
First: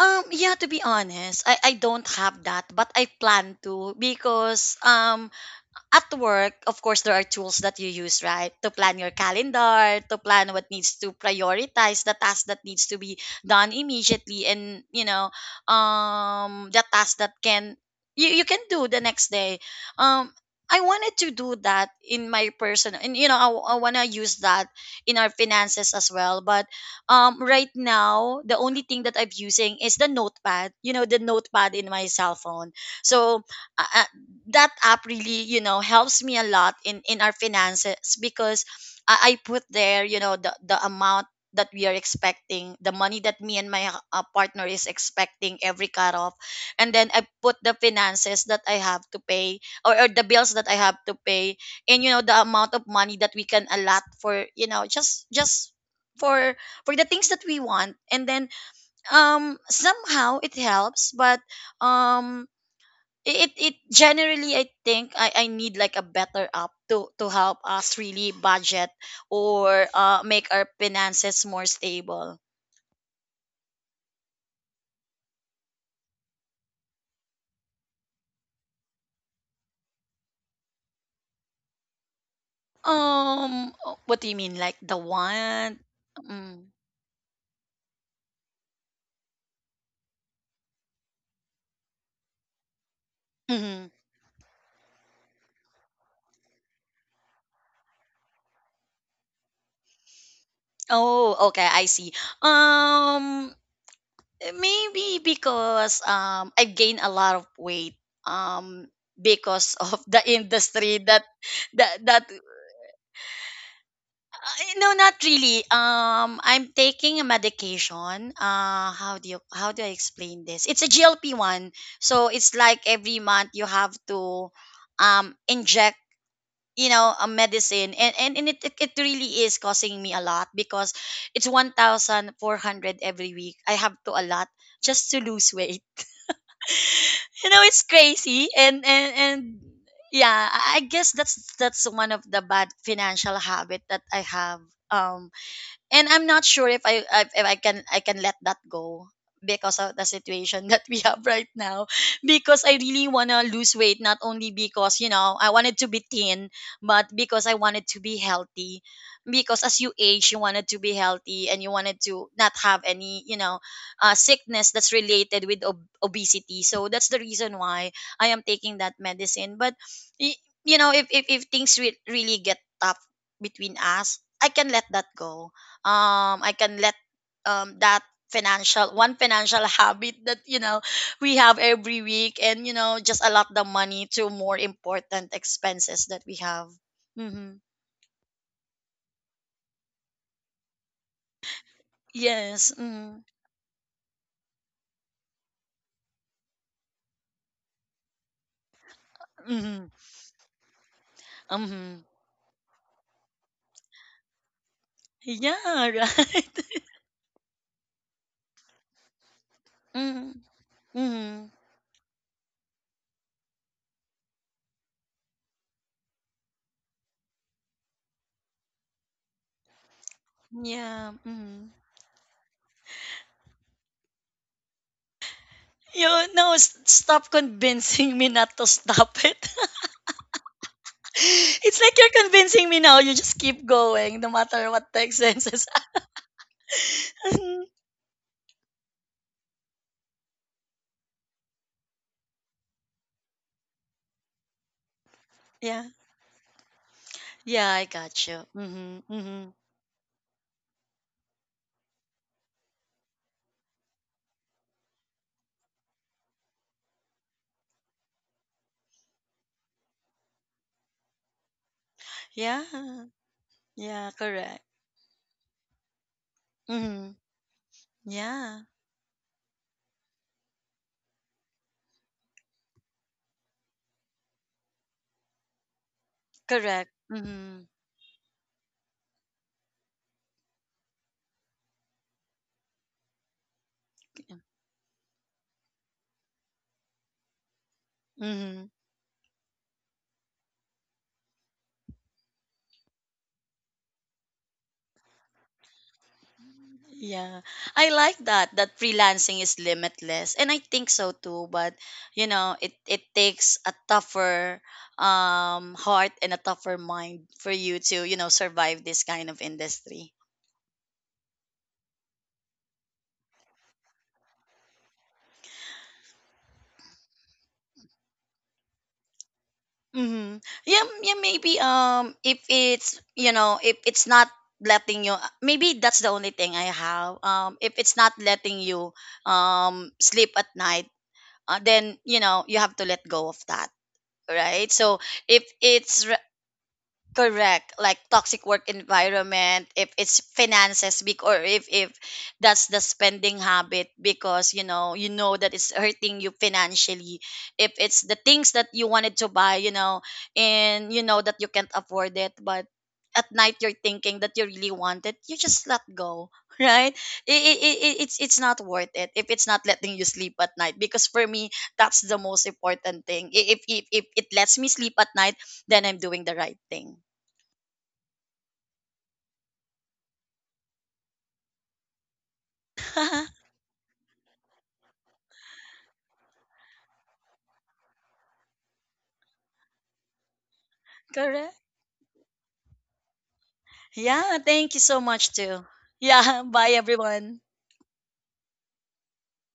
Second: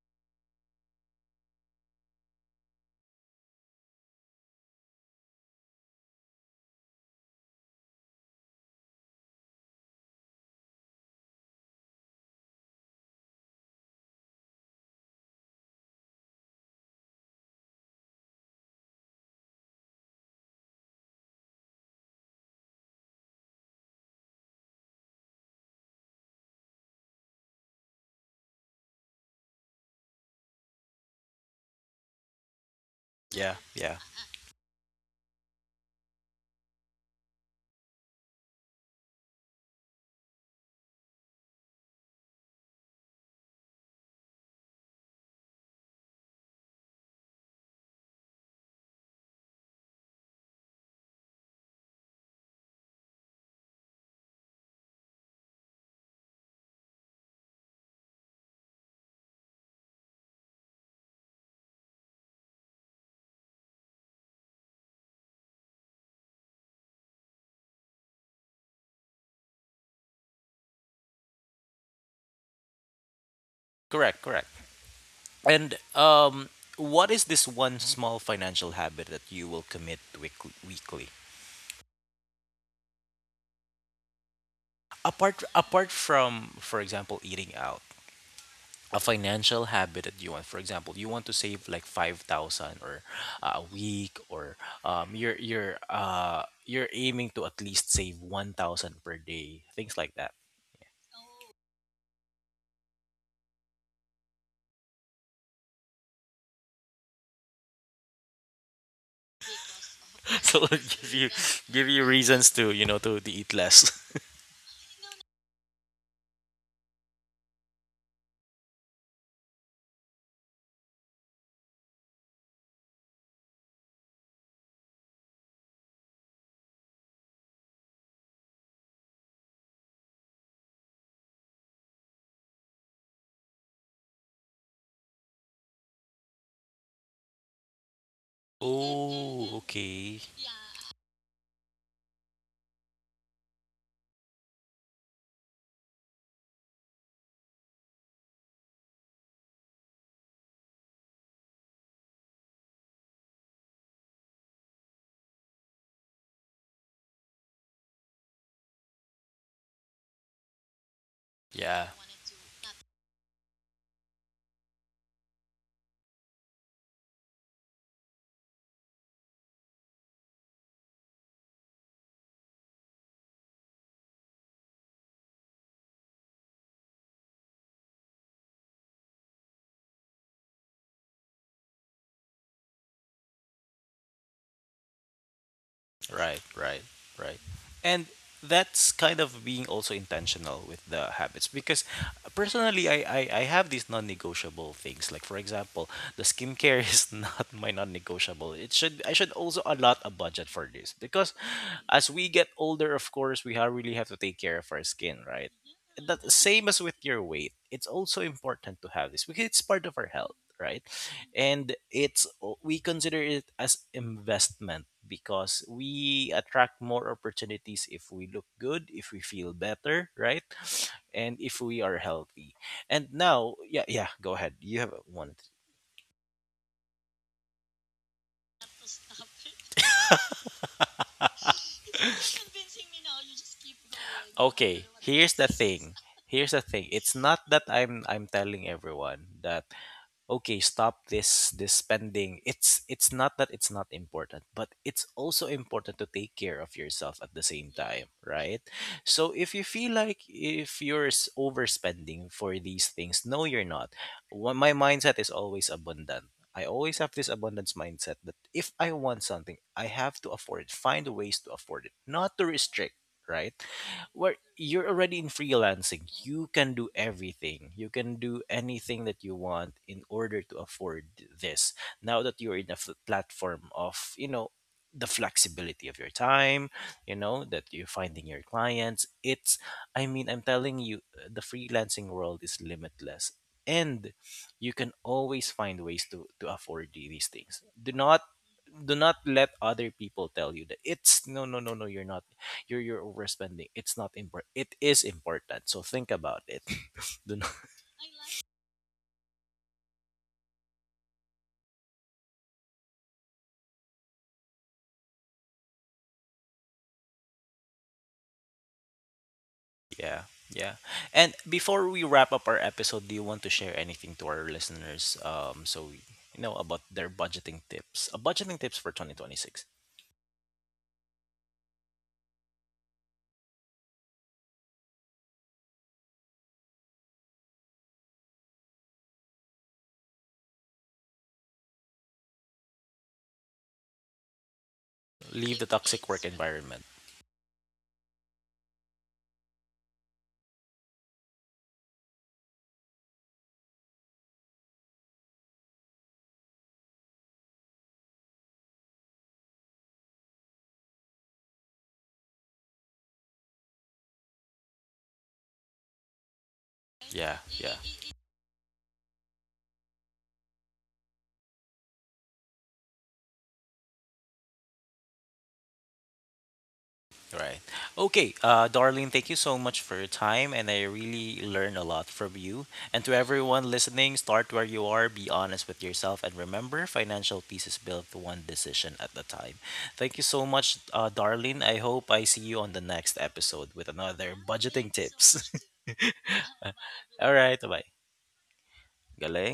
Yeah, to be honest, I don't have that, but I plan to, because, at work, of course, there are tools that you use, right? To plan your calendar, to plan what needs to prioritize the task that needs to be done immediately, and, the task that can you can do the next day. Um, I wanted to do that in my person, and you know, I wanna use that in our finances as well. But right now, the only thing that I'm using is the notepad. You know, the notepad in my cell phone. So
Yeah. Yeah.
I, that app really you know helps me a lot in our finances because I put there you know the amount that we are expecting, the money that me and my partner is expecting every cut off, and then I put the finances that I have to pay, or the bills that I have to pay, and you know the amount of money that we can allot for, you know, just for the things that we want. And then somehow it helps, but um it generally I think I need like a better app to help us really budget or make our finances more stable.
Correct. Correct. And what is this one small financial habit that you will commit weekly? Weekly?
Um, what do you mean, like, the
Apart
one?
apart from,
Mm.
for example, eating out, a financial habit that you want. For example, you want to save like 5,000 or a
Hmm.
week, or you're you're aiming to at least save 1,000 per day, things like that.
Oh, okay, I see. Um, maybe because I've gained a lot of weight, um because of the
So it'll
industry that
give
that
you
that
reasons to you know to eat less.
No, not really. I'm taking a medication. How do I explain this? It's a GLP one, so it's like every month you have to inject, you know, a medicine, and it, it really is causing me a lot because it's 1,400 every week I have to a lot just to lose weight. You know, it's crazy, and
Oh, okay.
yeah, I guess that's one of the bad financial habit that I have. um, and I'm not sure if I can let that go because of the situation that we have right now, because I really want to lose weight, not only because you know I wanted to be thin, but because I wanted to be healthy, because as you age you wanted to be healthy and you
Yeah.
wanted to not have any, you know, sickness that's related with obesity. So that's the reason why I am taking that medicine. But y- you know if if things really get tough between us, I can let that go. I can let that financial one financial habit that you know we have every week, and you know, just allot the money to more important expenses that we
Right,
have.
right, right.
Mm-hmm.
And that's kind of being also intentional with the habits because
Yes.
personally
Mm-hmm.
I have these non-negotiable things, like for example the skincare is not my non-negotiable. It should, I should also
Mm-hmm.
allot a budget for this because
Mm-hmm.
as we get older, of course we really have to take care of our skin, right?
Yeah,
That
right.
same as with your weight, it's also important to have this because it's part of our
Mm-hmm.
health, right?
Mm-hmm.
And it's we consider it as investment because we attract more opportunities if we look good, if we feel better, right?
Yeah.
And if
Mm-hmm.
we are healthy, and now yeah, yeah, go ahead, you have one.
You, no, stop convincing me not to stop it. It's like you're convincing me now, you just keep going no matter what
Okay,
the
here's the
expenses.
thing, here's the thing, it's not that I'm telling everyone that okay, stop this this spending. It's not that it's not important, but it's also
Yeah.
important to take care of yourself at the
Yeah,
same
I
time,
got you.
right?
Mm-hmm.
So
Mm-hmm.
if you feel like if you're overspending for these things, no, you're not. My mindset is always abundant. I always have this abundance mindset that if I want something, I have to afford it, find ways to afford it, not to
Yeah.
restrict, right?
Yeah,
Where
correct.
you're already in freelancing, you can do
Mm-hmm.
everything, you can do
Yeah,
anything that you want in order to afford this, now that you're in a platform of you know the flexibility of your time,
correct.
you know
Mm-hmm.
that you're finding your clients. It's I mean, I'm telling you, the freelancing world is limitless, and you can always find ways to afford these things. Do not,
Mm-hmm.
do not let other people tell you that it's no, no, no, no, you're not, you're you're overspending. It's not important. It is important. So think about it. Do
Yeah.
not-
I like that, that freelancing is limitless, and I think so too, but you know, it takes a tougher heart and a tougher mind for you to, you know, survive this kind of industry.
yeah, yeah. And before we wrap up our episode, do you want to share anything to our listeners? So we you know about their budgeting tips. Budgeting tips for 2026.
Mm-hmm. Yeah, yeah, maybe if it's, you know, if it's not letting you, maybe that's the only thing I have, if it's not letting you sleep at night, then you know you have to let go of that, right? So if
Leave the
it's,
toxic work environment.
correct, like toxic work environment, if it's finances, big, or if that's the spending habit, because you know, you know that it's hurting you financially, if it's the things that you wanted to buy, you know, and you know that you can't afford it, but at night you're thinking that you really want it, you just let go. Right.
Yeah,
it, it, it,
yeah.
it- it's it's not worth it if it's not letting you sleep at night, because for me, that's the most important thing. If it lets me sleep at night, then I'm doing the right thing.
Right. Okay, Darlene, thank you so much for your time, and I really learned a lot from you. And to everyone listening, start where you are, be honest with yourself, and remember financial peace is built one decision at a time. Thank you so much,
Correct.
Darlene. I hope I see you on the next episode with another
Yeah, thank you
budgeting
so much
tips.
too. Yeah, bye
All
everyone.
right, bye. Galing.